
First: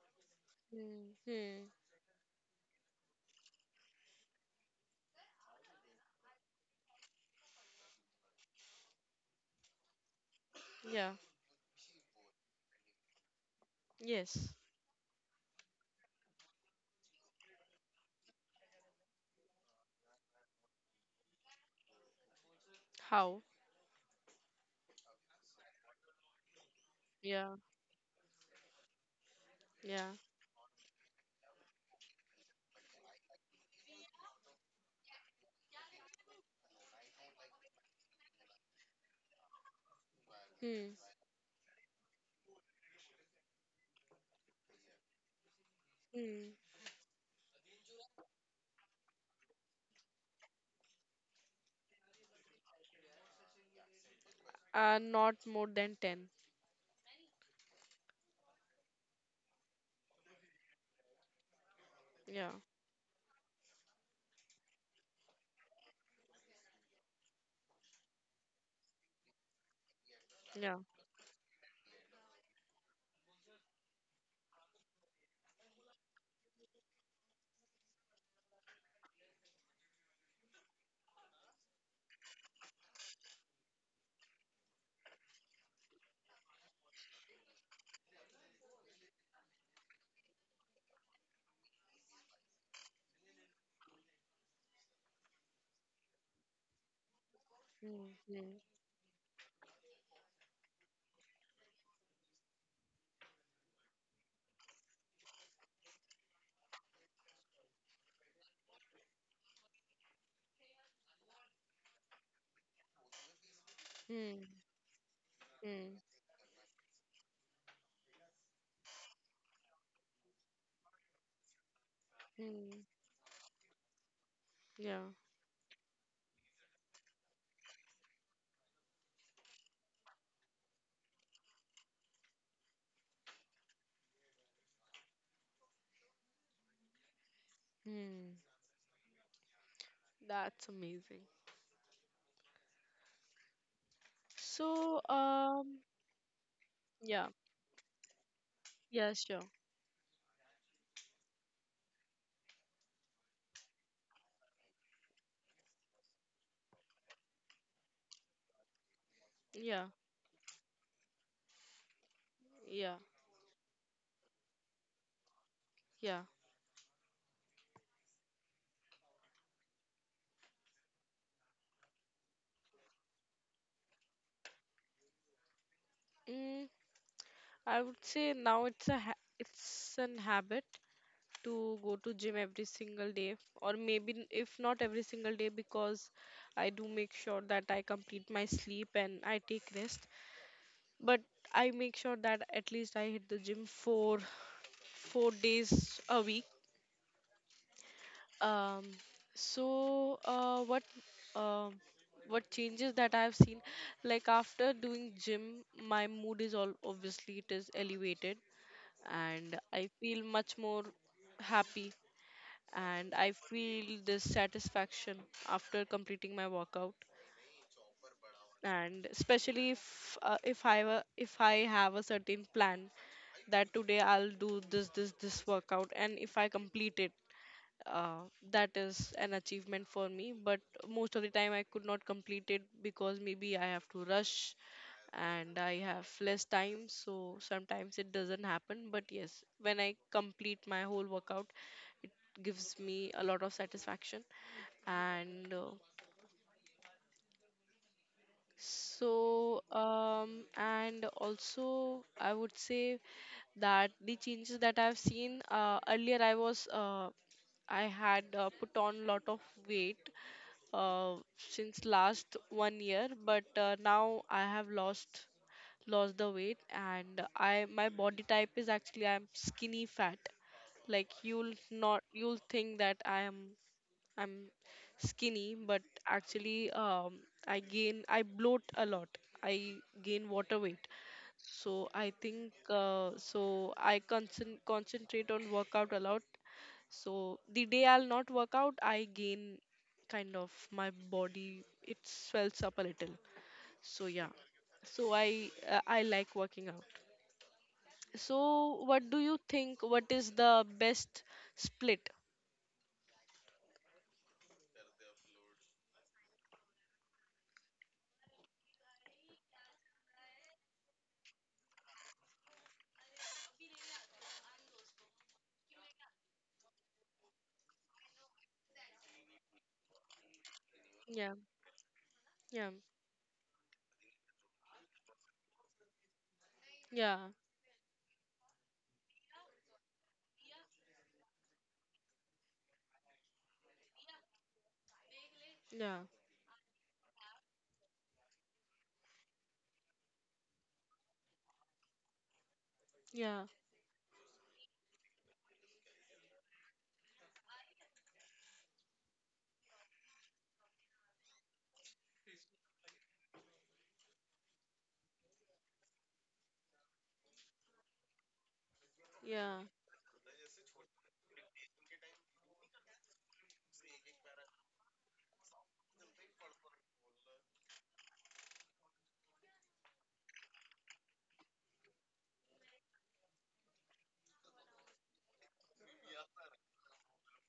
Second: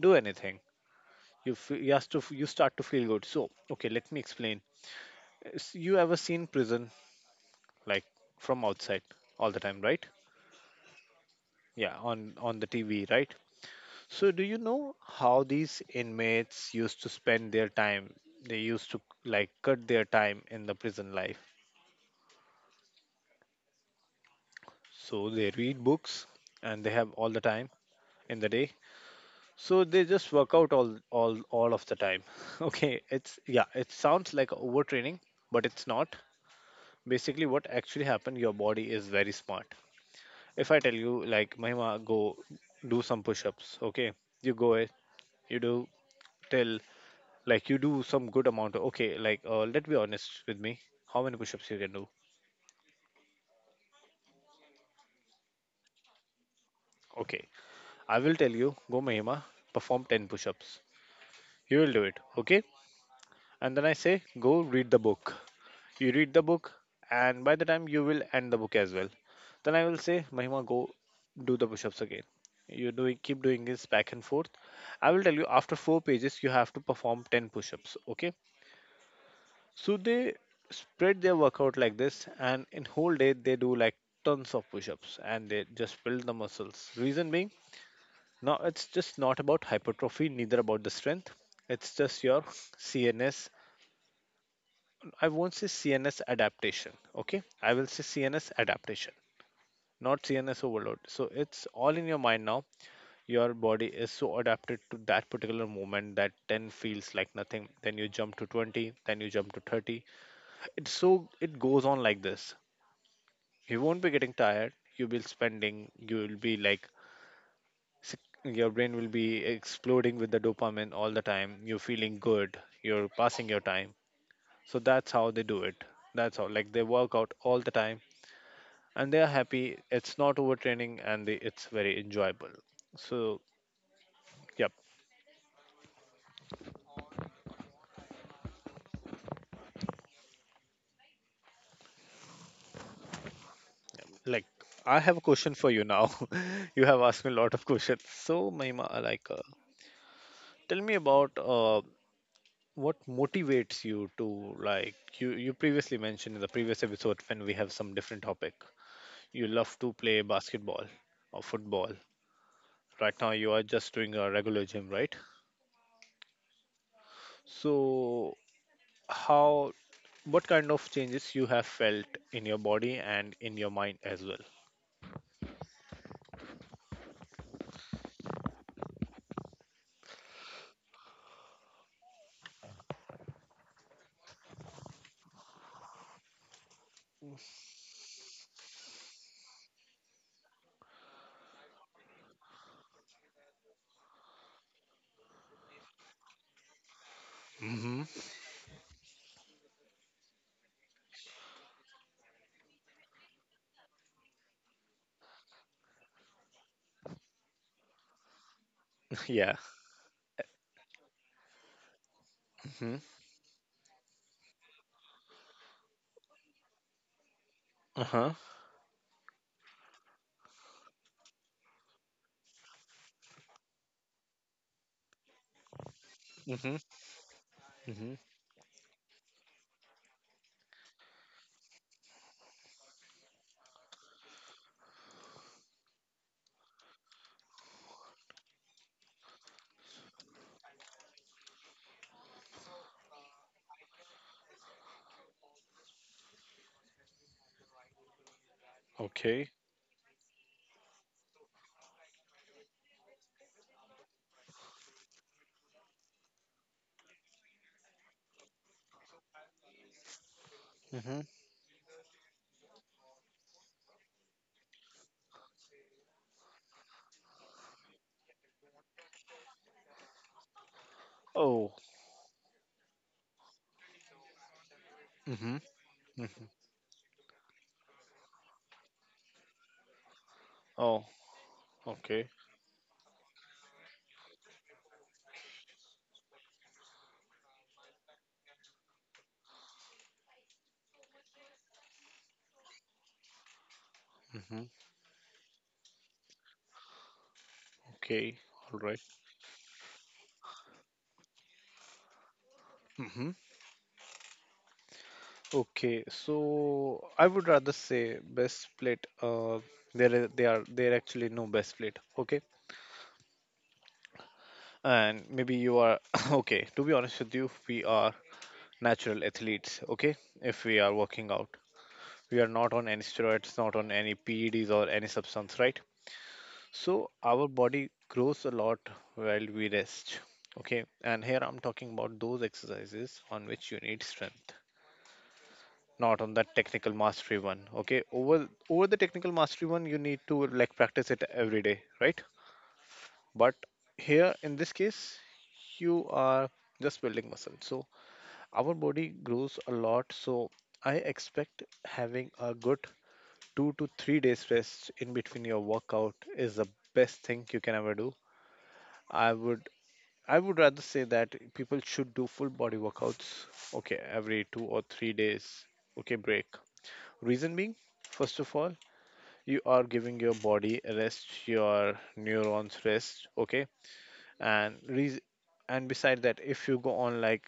S2: Do anything.
S1: Hmm.
S2: You
S1: Hmm.
S2: f- you, has to f- you start to feel good. So okay, let me explain. Is you ever seen prison, like, from outside all the time, right?
S1: Yeah.
S2: Yeah, on the TV, right? So do
S1: Yes.
S2: you know how these inmates used to spend their time? They used to, like, cut their time in the prison life.
S1: How?
S2: So they read books, and they have all the
S1: Yeah.
S2: time in the day. So they
S1: Yeah.
S2: just work out all of the time. Okay, it's yeah, it sounds like overtraining, but it's not. Basically what actually happened, your body is very smart. If I
S1: Hmm.
S2: tell you, like, Mahima, go do some push-ups, okay, you go it, you do
S1: Hmm.
S2: till, like, you do some good amount. Okay, like, let be honest with me, how many push-ups you can do.
S1: Not more than 10.
S2: Okay, I will tell you, go Mahima, perform 10 push-ups, you will do it.
S1: Yeah,
S2: Okay, and then I say, go read the book. You read the book, and by the time you will end the book as well. Then I will say, Mahima,
S1: yeah.
S2: go do the push ups again. You do keep doing this back and forth. I will tell you after 4 pages, you have to perform 10 push ups. Okay. So they spread their workout like this, and in whole day, they do like tons of push ups, and they just build the muscles. Reason being, now it's just not about hypertrophy, neither about the strength. It's just your CNS. I won't say CNS adaptation. Okay, I will say
S1: Hmm,
S2: CNS
S1: hmm,
S2: adaptation, not CNS overload. So it's all in your mind now. Your body is so adapted to that particular moment that 10 feels like nothing. Then you jump to 20, then you jump to 30. It's so it goes on like this. You won't be getting
S1: hmm,
S2: tired. You will spending.
S1: hmm,
S2: You will be like your brain will be exploding with the dopamine all the time. You're feeling good.
S1: hmm,
S2: You're passing your time. So that's
S1: yeah,
S2: how they do it. That's how, like, they work out all the time, and they are happy. It's not overtraining, and they, it's very enjoyable. So, yep.
S1: hmm. That's amazing.
S2: Like,
S1: So,
S2: I have a question for you now. You have asked
S1: yeah,
S2: me a lot of questions. So, Mahima,
S1: yeah, sure.
S2: tell me about what motivates you to, like, you previously mentioned in the previous episode when we have some different topic. You love
S1: Yeah,
S2: to play basketball or football.
S1: yeah,
S2: Right now, you are just doing a regular gym, right?
S1: yeah.
S2: So, how, what kind of changes you have felt in your body and in your mind as well?
S1: Mm, I would say now it's a ha it's an habit to go to gym every single day, or maybe if not every single day, because I do make sure that I complete my sleep and I take rest. But I make sure that at least I hit the gym four days a week.
S2: Mm-hmm.
S1: Um, so uh, what um what changes that I've seen, like after doing gym, my mood is all obviously it is elevated,
S2: Yeah.
S1: and I feel much more happy,
S2: Mm-hmm.
S1: and I feel this satisfaction after completing my workout.
S2: Uh-huh.
S1: And especially if I have a certain plan that today I'll do this workout, and if I
S2: Mm-hmm.
S1: complete it,
S2: Mm-hmm.
S1: uh, that is an achievement for me, but most of the time I could not complete it because maybe I have to rush and I have less time, so sometimes it doesn't happen. But yes, when I complete my whole workout, gives me a lot of satisfaction. And
S2: Okay.
S1: also I would say that the changes that I've seen, earlier I was I had put on lot of weight
S2: Mm-hmm.
S1: since last one year, but now I have lost the weight, and I my body type is actually I'm skinny fat. Like you'll
S2: Oh.
S1: not you'll think that I'm skinny,
S2: Mm-hmm.
S1: but
S2: Mm-hmm.
S1: actually I gain I bloat a lot. I gain water weight.
S2: Oh.
S1: So I
S2: Okay.
S1: think so I concentrate on workout a lot, so the day I'll not work out, I gain kind of my body it swells up a little. So yeah.
S2: Mm-hmm.
S1: So I like working out.
S2: Okay. All
S1: So
S2: right.
S1: what do you think what is the best split?
S2: Mm-hmm. Okay. So I would rather say best plate. There, they are there actually no best plate. Okay. And maybe you are okay. To be honest with you, we are natural athletes. Okay. If we are working
S1: Yeah.
S2: out, we are
S1: Yeah.
S2: not on any steroids, not on any PEDs or any substance, right? So
S1: Yeah.
S2: our body grows a lot while we rest. Okay, and here I'm talking about those exercises on which you need strength,
S1: Yeah.
S2: not on that technical mastery one. Okay, over the technical mastery one, you need to, like, practice it every day, right?
S1: Yeah.
S2: But here in this case, you are just building muscle. So our body grows a lot. So I expect having a good 2 to 3 days rest in between your workout is the best thing you can ever do. I
S1: Yeah.
S2: would I would rather say that people should do full body workouts. Okay, every 2 or 3 days. Okay, break. Reason being, first of all, you are giving your body a rest, your neurons rest. Okay, and re- and beside that, if you go on like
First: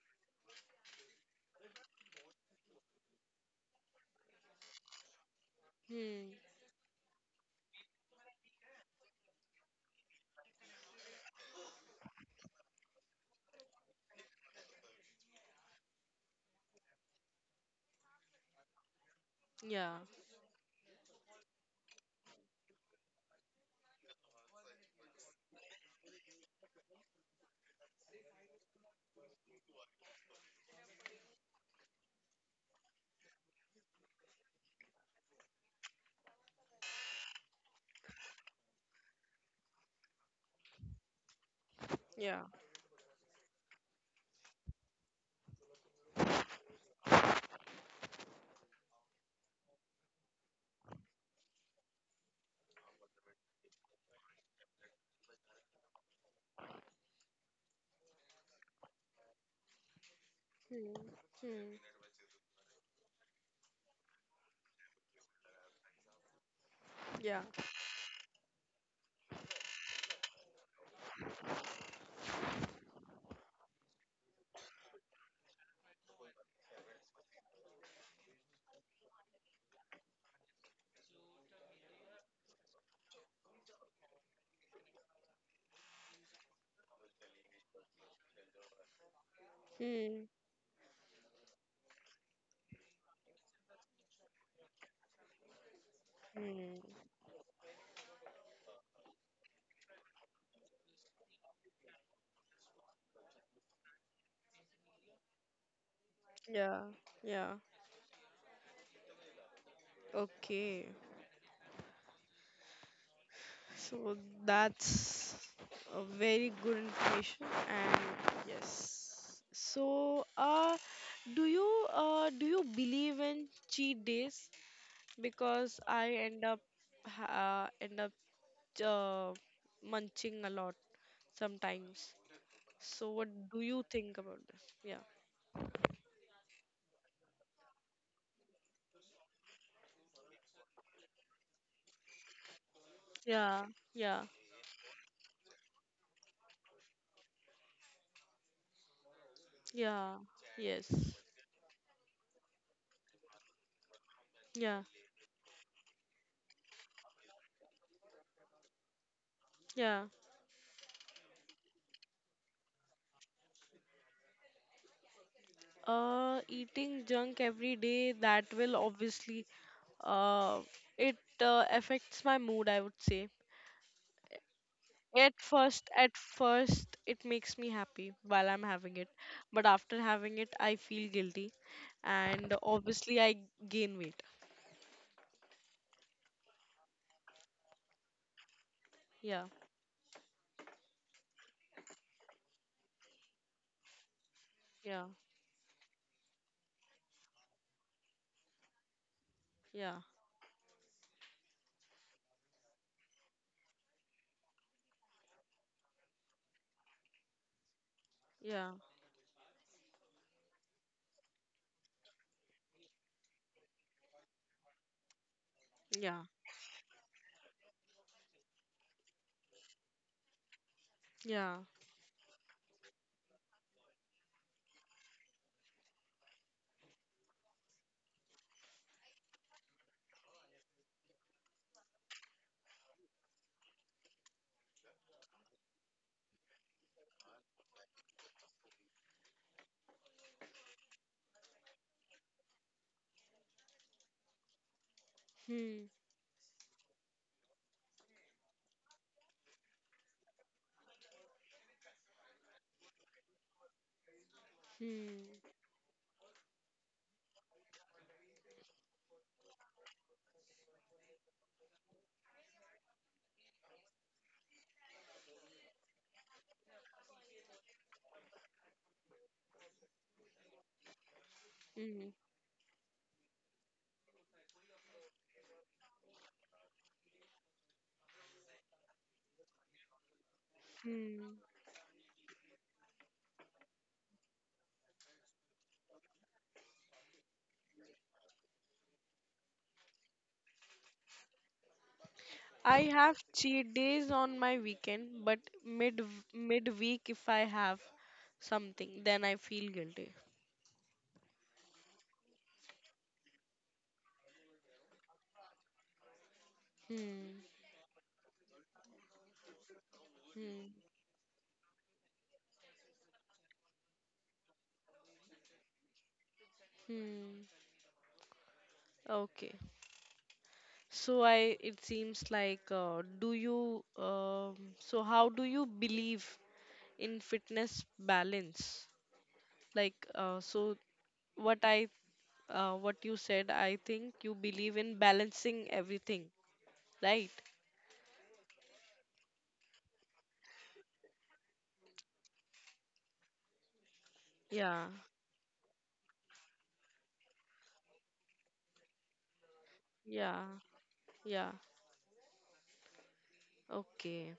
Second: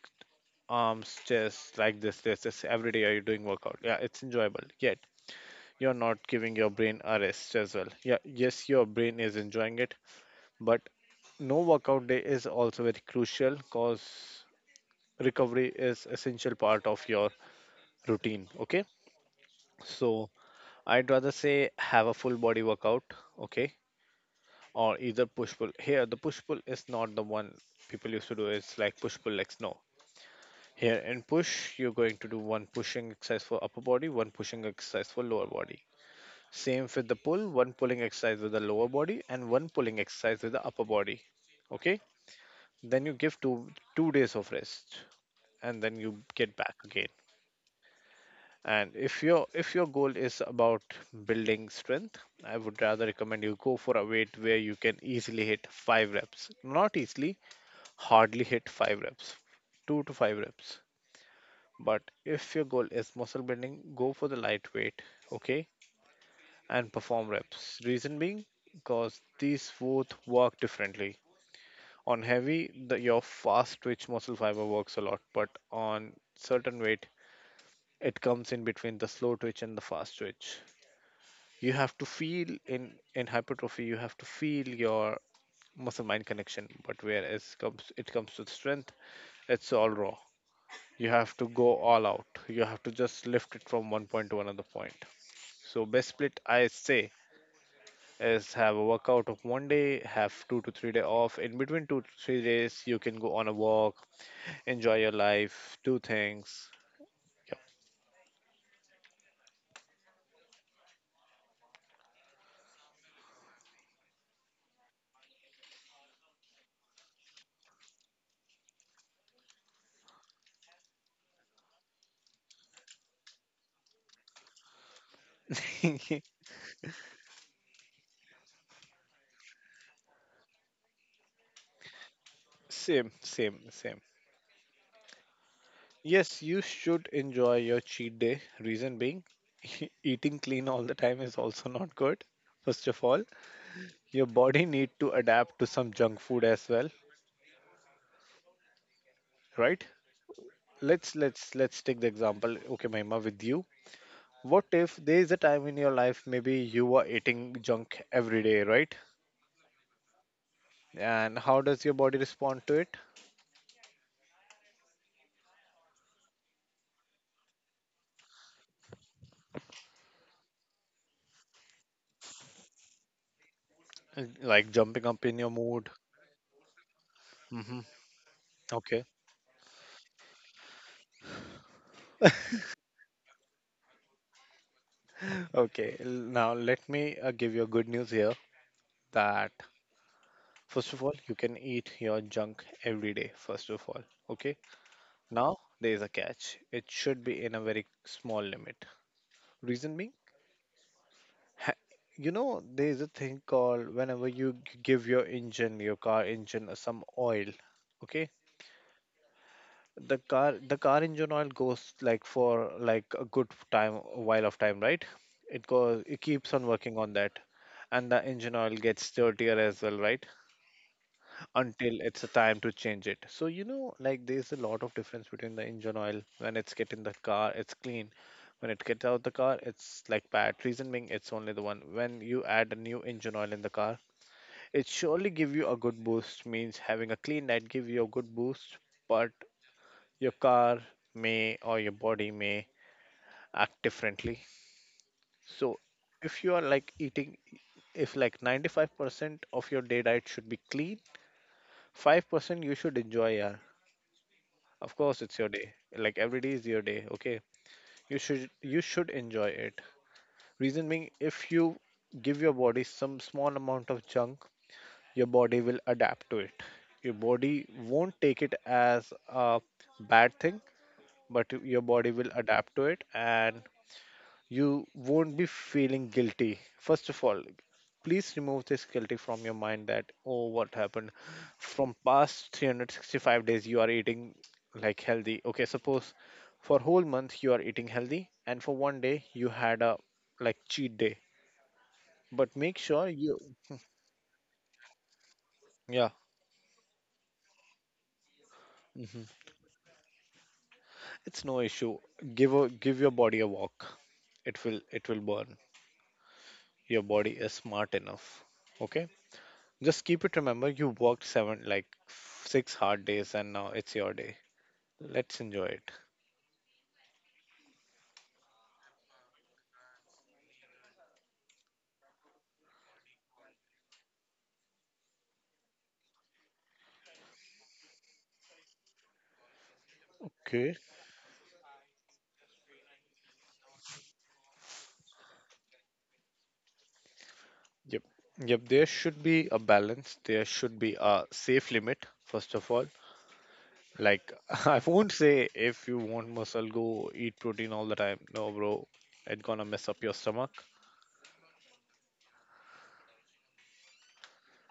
S2: arms, chest, like this every day, are you doing workout? Yeah, it's enjoyable. Yeah, you're not
S1: Hmm.
S2: giving your brain a rest as well. Yeah, yes, your brain is enjoying it, but no workout day is also very crucial because recovery is essential part of your routine. Okay,
S1: Yeah.
S2: so I'd rather say have a full body workout. Okay, or either push pull. Here, the push pull is not the one people used to do. It's like push pull legs. No, here in push, you're going to do one pushing exercise for upper body, one pushing exercise for lower body. Same with the pull, one pulling exercise with the lower body and one pulling exercise with the upper body. Okay?
S1: Yeah.
S2: Then you give two days of rest and then you get back again. And if your goal is about building strength, I would rather recommend you go for a weight where you can easily hit 5 reps. Not easily, hardly hit 5 reps. 2 to 5 reps.
S1: Hmm. Hmm.
S2: But if your goal is muscle building, go for the lightweight. Okay? And perform
S1: Yeah.
S2: reps. Reason being, because these both work differently. On heavy, the, your fast twitch muscle fiber works a lot, but on certain weight, it comes in between the slow twitch and the fast twitch. You have to feel in hypertrophy, you have to feel your muscle mind connection, but whereas comes it comes to strength, it's all raw.
S1: Hmm.
S2: You have to go all out. You have to just lift it from one point to another point. So best split, I
S1: Hmm.
S2: say, is have a workout of one day, have 2 to 3 day off. In between 2 to 3 days, you can go on a walk, enjoy your life, do things.
S1: Yeah. Yeah.
S2: Yep.
S1: Okay. So that's a very good information and yes. So do you believe in cheat days? Because I end up end up uh, munching a lot sometimes. So
S2: Same,
S1: what
S2: same,
S1: do you
S2: same.
S1: think about this? Yeah.
S2: Yes, you should enjoy your cheat day. Reason being, eating clean all the time is also not good. First of all,
S1: Yeah. Yeah.
S2: your body need to adapt to some junk food as well, right?
S1: Yeah. Yes.
S2: Let's take the example. Okay, Mahima, with you, what
S1: Yeah.
S2: if there is a time in your life maybe you are eating junk every day, right?
S1: Yeah.
S2: And how does your body respond to it?
S1: Eating junk every day, that will obviously, uh, it affects my mood, I would say.
S2: Like jumping up in
S1: At
S2: your
S1: first,
S2: mood.
S1: at first, it makes me
S2: Hmm.
S1: happy while I'm having
S2: Okay.
S1: it, but after having it, I feel guilty, and obviously, I gain weight.
S2: Okay. Now let me give you a good news here
S1: Yeah,
S2: that first of all, you can eat your junk every day, first of all. Okay.
S1: yeah,
S2: Now there is a catch. It should be in a very small limit.
S1: yeah,
S2: Reason being, ha- you know, there is a thing called whenever you give your engine, your car engine, some oil. Okay.
S1: yeah,
S2: The car engine oil goes like for like a good time, a while of time, right? It goes, it
S1: yeah,
S2: keeps on working on that, and the engine oil gets dirtier as well, right?
S1: yeah.
S2: Until it's a time to change it. So you know, like there's a lot of difference between the engine oil when it's get in the car, it's clean. When it gets out the car, it's like bad. Reason being, it's only the one. When you add a new engine oil in the car, it surely give you a good boost. Means having a clean night give you a good boost, but your car may or your body may act differently. So
S1: Hmm,
S2: if you are like eating, if like 95% of your day diet should be clean, 5% you should enjoy. Yeah, of course it's your
S1: hmm,
S2: day. Like every day is your day. Okay, you should enjoy it. Reason being, if you give your body some small amount of junk, your body will adapt to it. Your body won't take it as a bad thing, but your
S1: hmm,
S2: body will adapt to it and you won't be feeling guilty. First of all, please remove this guilty from your mind that, oh, what happened?
S1: hmm.
S2: From past 365 days, you are eating like healthy. Okay, suppose for whole month you are eating healthy and for one day you had a like cheat day. But make
S1: I
S2: sure
S1: have
S2: you,
S1: cheat days on my weekend, but mid
S2: yeah,
S1: midweek if I have something,
S2: mhm,
S1: then I feel guilty.
S2: it's no issue. Give your body a walk. It will burn. Your body
S1: Hmm.
S2: is smart enough. Okay. Just keep it.
S1: Hmm.
S2: Remember, you worked seven, like six hard days, and now it's your day. Let's enjoy it.
S1: Hmm. Okay. So I it seems like do you so how do you believe in fitness balance? Like
S2: Okay.
S1: what I what you said, I think you believe in balancing everything, right?
S2: Yep. Yep. There should be a balance. There should be a safe limit, first of all. Like, I
S1: Yeah.
S2: won't say if you want muscle, go eat protein all the time. No, bro. It's gonna mess up your stomach.
S1: Yeah. Yeah. Okay.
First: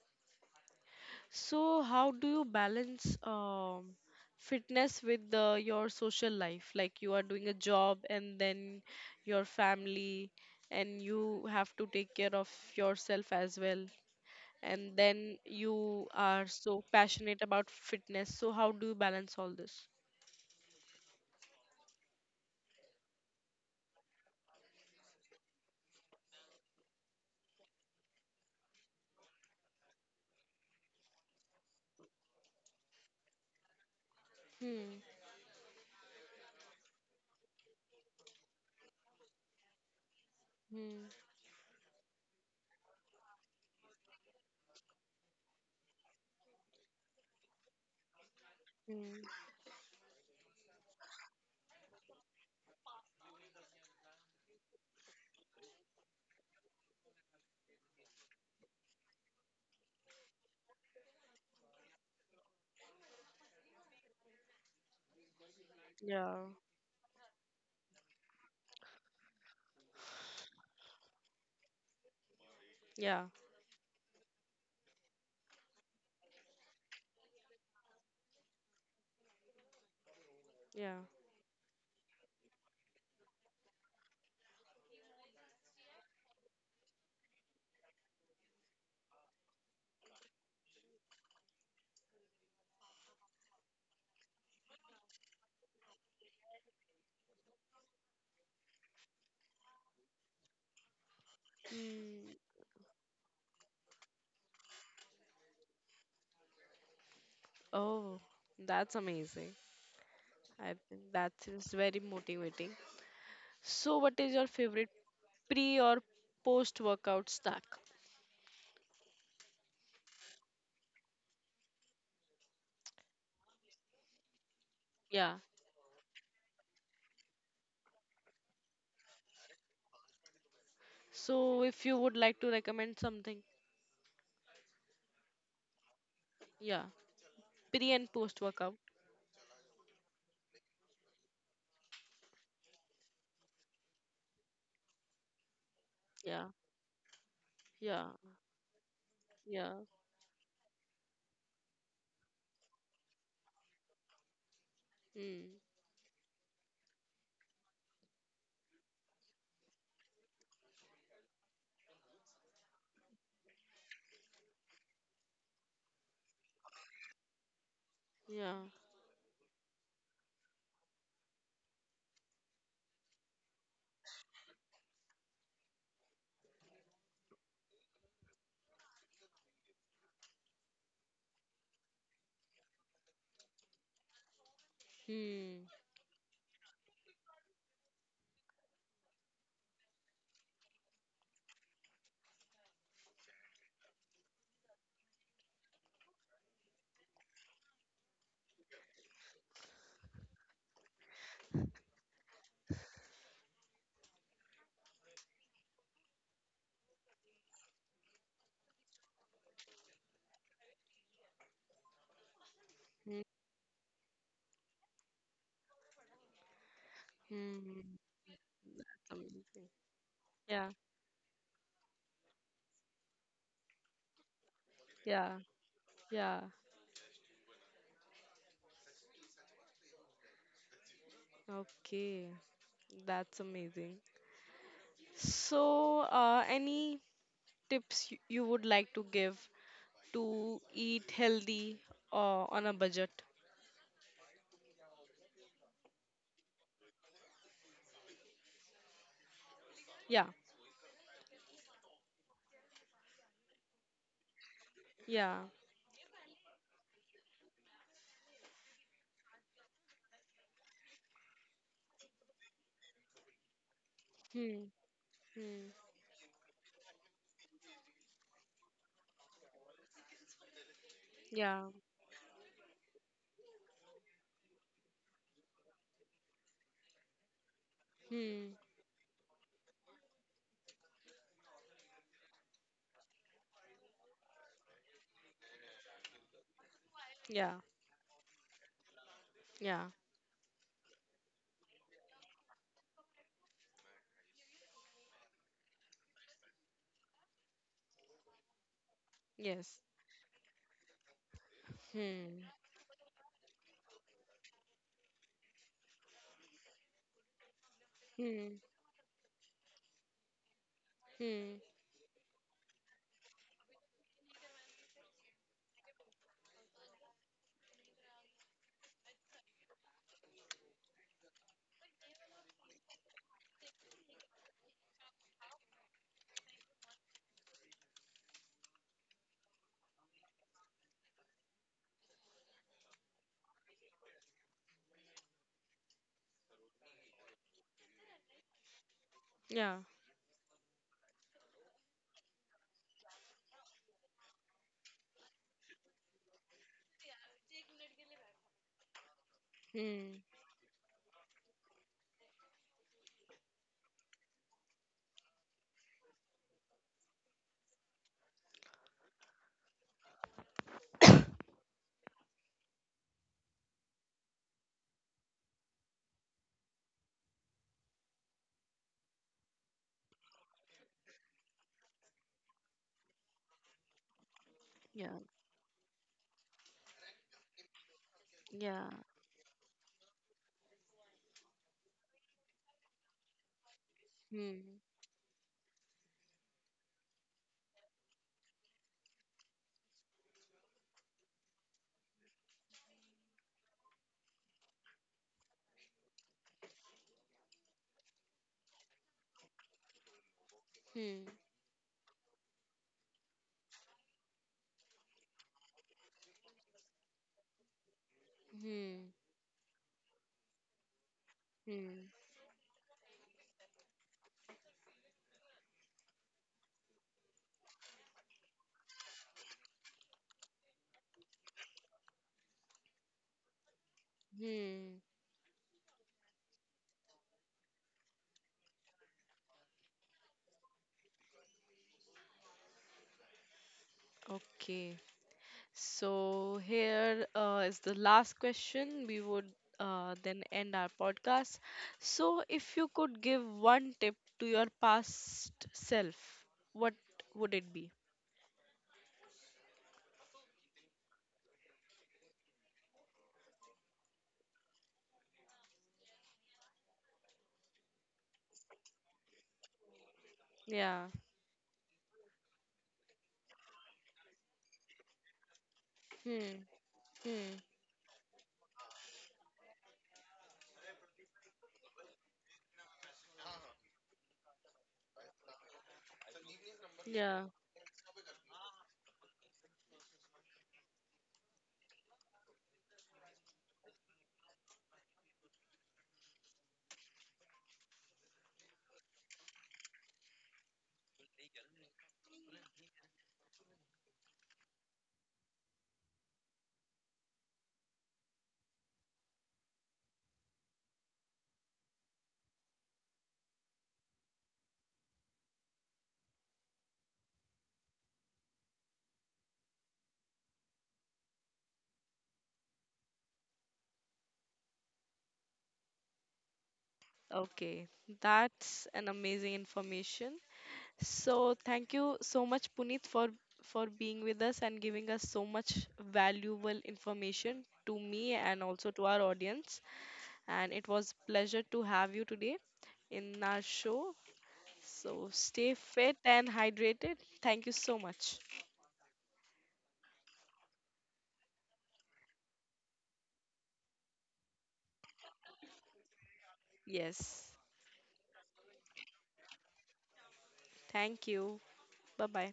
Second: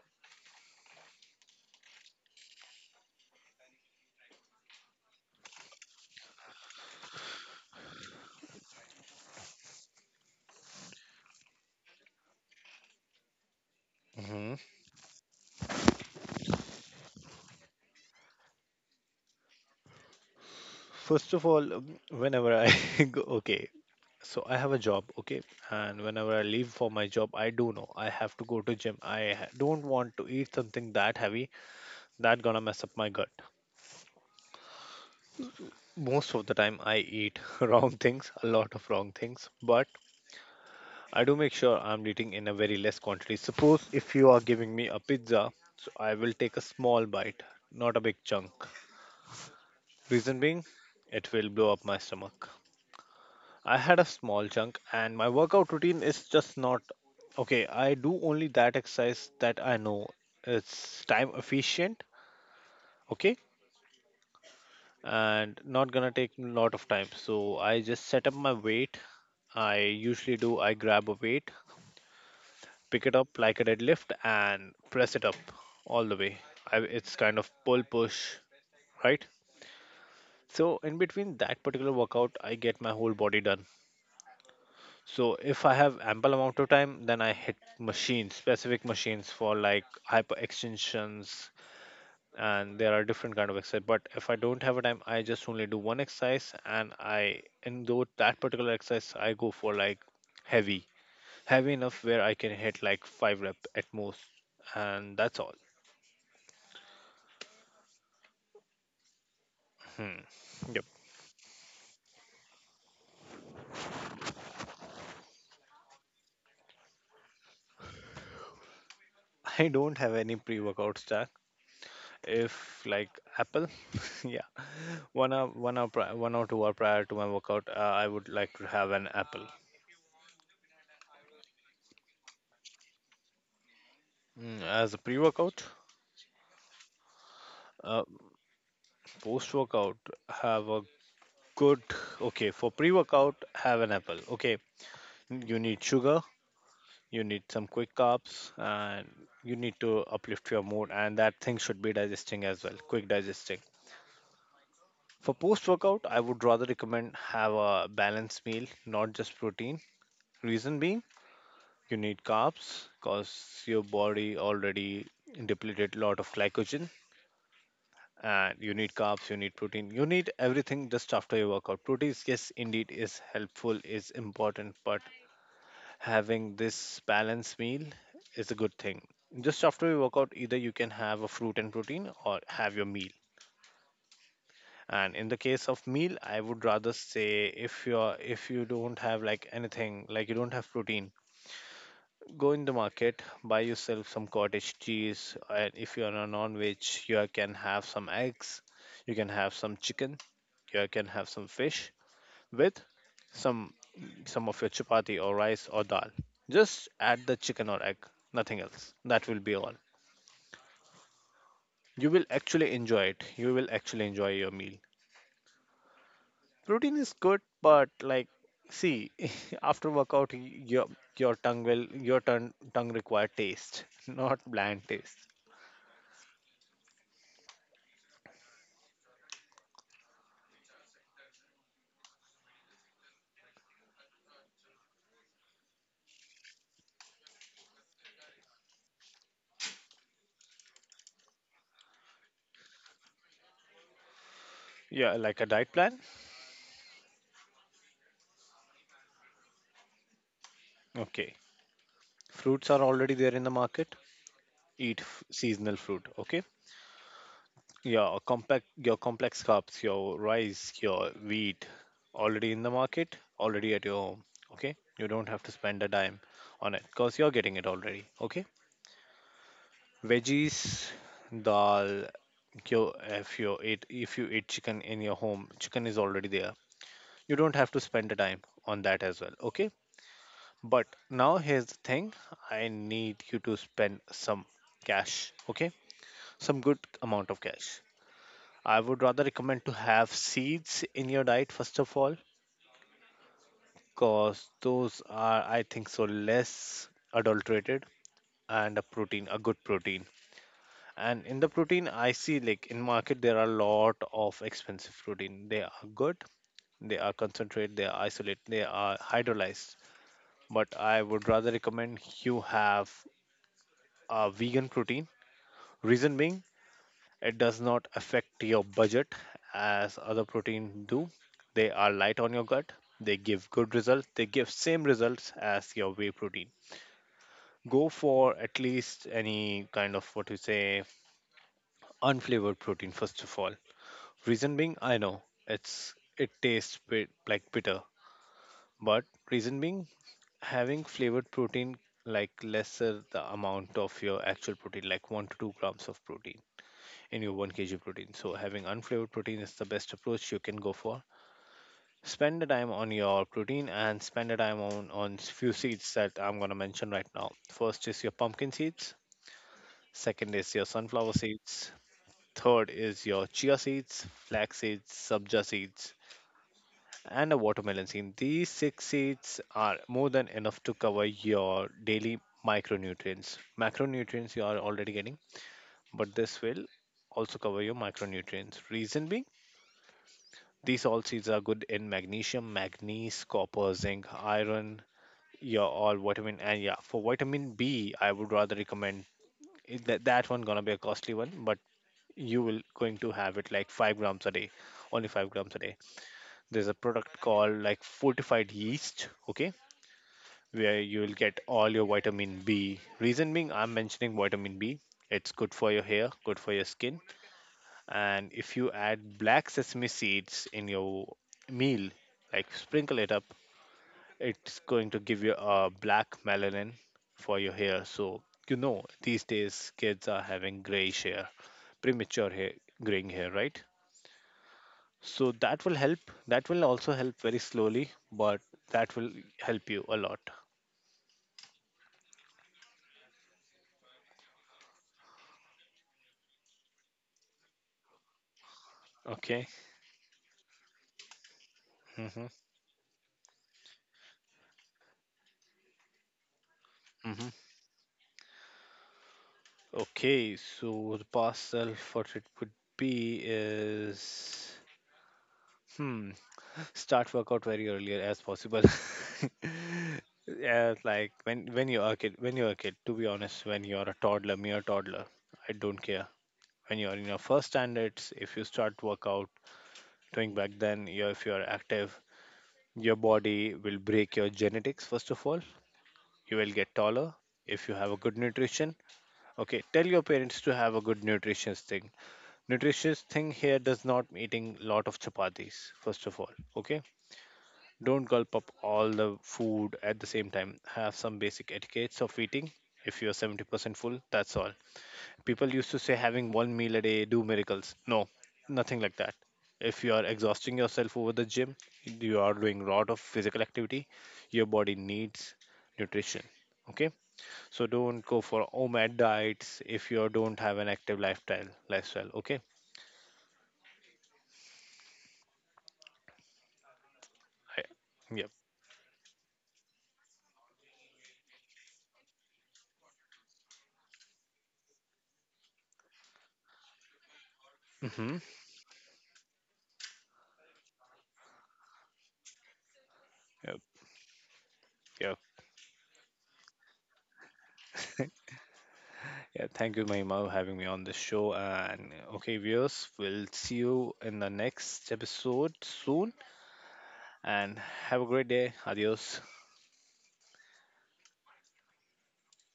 S1: So, how do you balance fitness with your social life? Like you are doing a job, and then your family, and you have to take care of yourself as well.
S2: Hmm.
S1: And then you are so passionate about fitness. So, how do you balance all this?
S2: First of all, whenever I go, okay, so I have a job, okay, and whenever I leave for my job I do know I have to go to gym. I don't want to eat something that heavy, that gonna mess up my gut.
S1: Hmm.
S2: Most of the time I eat wrong things, a lot of wrong things, but
S1: Hmm.
S2: I do make sure I'm eating in a very less quantity. Suppose if you are giving me a pizza, so I will take a small bite, not a big chunk.
S1: Hmm.
S2: Reason being, it will blow up my stomach. I had a small chunk, and my workout routine is just not okay. I do only that exercise that I know it's time efficient, okay, and not
S1: Yeah.
S2: gonna take a lot of time. So I just set up my weight. I usually do, I grab a weight,
S1: Yeah.
S2: pick it up like a deadlift, and press it up all the way. I, it's kind of pull push, right?
S1: Yeah.
S2: So in between that particular workout, I get my whole body done. So if I have ample amount of time, then I hit machines, specific machines for like hyper extensions, and there are different kind of exercise. But if I don't have a time, I just only do one exercise, and I in though that particular exercise, I go for like heavy, heavy
S1: Mm.
S2: enough where I can hit like five rep at most, and that's all.
S1: Oh, that's amazing.
S2: Hmm.
S1: I think
S2: Yep.
S1: that is very motivating. So, what is your favorite pre or post workout snack?
S2: I don't have any pre-workout stack. If like Apple, yeah.
S1: Yeah.
S2: 1 hour, 1 hour, 1 or 2 hour prior to my workout, I would like to have an apple.
S1: So if you would like to recommend something,
S2: Mm, as a pre-workout,
S1: yeah, pre and
S2: uh,
S1: post workout.
S2: post-workout, have a good. Okay, for pre-workout, have an apple. Okay, you need
S1: Yeah.
S2: sugar, you need some
S1: Yeah.
S2: quick carbs, and
S1: Yeah.
S2: you need to uplift your mood, and that thing should be digesting as well, quick digesting.
S1: Mm.
S2: For post-workout, I would rather recommend have a balanced meal, not just protein. Reason being, you need carbs because your body already depleted a lot of glycogen,
S1: Yeah.
S2: and you need carbs, you need protein, you need everything just after your workout. Proteins yes indeed is helpful, is important, but having this balanced meal is a good thing just after your workout. Either you can have a fruit and protein or have your meal. And in
S1: Hmm.
S2: the case of meal, I would rather say if you don't have like anything, like you don't have protein, go in the market, buy yourself some cottage cheese, and if you are a non-veg, you can have some eggs, you can have some chicken, you can have some fish with some some of your chapati or rice or dal. Just add the chicken or egg, nothing else. That will be all. You will actually
S1: Hmm.
S2: enjoy it. You will actually enjoy your meal. Protein is good,
S1: Hmm.
S2: but like, see,
S1: Amazing.
S2: after workout,
S1: Yeah.
S2: your tongue will your tongue require taste, not bland
S1: Yeah.
S2: taste.
S1: Yeah. Okay. That's amazing. So, any tips you would like to give to eat healthy on a budget?
S2: Yeah, like a diet plan?
S1: Yeah.
S2: Okay. Fruits are already there in the market. Eat
S1: Yeah.
S2: seasonal fruit, okay? Yeah, or compact your complex carbs, your rice, your wheat already in the market, already at your home,
S1: Hmm.
S2: okay? You don't
S1: Hmm.
S2: have to spend a dime on it because you're getting it already, okay? Veggies,
S1: Yeah.
S2: dal, your if you eat chicken in your home, chicken is already there. You don't have to spend a
S1: Hmm.
S2: dime on that as well, okay? But now here's the thing, I need you to spend some cash, okay? Some good
S1: Yeah.
S2: amount of cash. I would rather
S1: Yeah.
S2: recommend to have seeds in your diet first of all, because those are, I think, so less adulterated and a protein, a
S1: Yes.
S2: good protein. And in the protein, I
S1: Hmm.
S2: see like in market there are a lot of expensive protein. They are good, they are concentrate, they are
S1: Hmm.
S2: isolate, they are hydrolyzed. But I would
S1: Hmm.
S2: rather recommend you have a vegan protein. Reason being, it does not affect your budget as other protein do. They are light on your gut. They give good results. They give same results as your whey protein. Go for at least any kind of what you say unflavored protein first of all. Reason being, I know it's it tastes bit like bitter, but
S1: Yeah.
S2: reason being, having flavored protein like lesser the amount of your actual protein, like 1 to 2 grams of protein in your 1 kg protein. So, having unflavored protein is the best
S1: Hmm.
S2: approach you can go for. Spend the time on your protein and spend the time on few seeds that I'm going to mention right now. First is your pumpkin seeds, second is your sunflower seeds, third is your chia seeds, flax seeds, subja seeds, and a watermelon seed. These six seeds are more than enough to cover your daily micronutrients. Macronutrients you are already
S1: Yeah.
S2: getting, but this will also cover your micronutrients.
S1: Yeah.
S2: Reason being, these all seeds are good in magnesium, manganese, copper, zinc,
S1: Hmm.
S2: iron, yeah, all vitamin. And yeah, for vitamin B, I would rather recommend that one gonna be a costly one, but you will going to have it like 5 grams a day, only 5 grams a day. There's a product called like fortified yeast, okay, where you
S1: Hmm.
S2: will get all your vitamin B. Reason being, I'm mentioning vitamin B. It's good for your hair, good for your skin, and if you
S1: Hmm.
S2: add black sesame seeds in your
S1: Hmm.
S2: meal, like sprinkle it up, it's going to give you a black melanin for your hair. So, you know, these days kids are having grayish hair, premature hair, graying hair, right?
S1: Hmm.
S2: So, that will help. That will also help very slowly, but that will help you a lot.
S1: Okay. So here is the last question. We would
S2: Okay.
S1: then end our podcast. So
S2: Mm-hmm.
S1: if you could give one tip to your past self, what would
S2: Mm-hmm.
S1: it be?
S2: Okay, so the past self, what it would be is. Hmm. Start workout very earlier as possible.
S1: Yeah.
S2: Yeah, like when you are a kid, when you're a kid, to be honest, when you're a toddler, mere toddler, I don't care.
S1: Hmm.
S2: When you're in your
S1: Hmm.
S2: first standards, if you start workout doing back then, you if you're active, your body will break your genetics first of all. You will get
S1: Yeah.
S2: taller if you have a good nutrition. Okay, tell your parents to have a good nutritious thing. Nutritious thing here does not mean eating lot of chapatis, first of all. Okay, don't gulp up all the food at the same time. Have some basic etiquettes of eating. If you're 70% full, that's all. People used to say having one meal a day do miracles. No, nothing like that. If you are exhausting yourself over the gym, you are doing a lot of physical activity. Your body needs nutrition. Okay, so don't go for OMAD diets if you don't have an active lifestyle. Lifestyle. Okay.
S1: Okay.
S2: I, yep.
S1: That's an amazing information. So thank you so much, Puneet, for being with us and giving us so much valuable information to me
S2: Hmm.
S1: and also to our audience. And it was pleasure to have you today in our
S2: Yep.
S1: show.
S2: Yep.
S1: So stay fit and hydrated. Thank you so much.
S2: Yeah, thank you, Mahima, for having me on this show. And okay, viewers, we'll see you in the next episode soon.
S1: Yes.
S2: And have a great day. Adios.
S1: Thank you. Bye bye.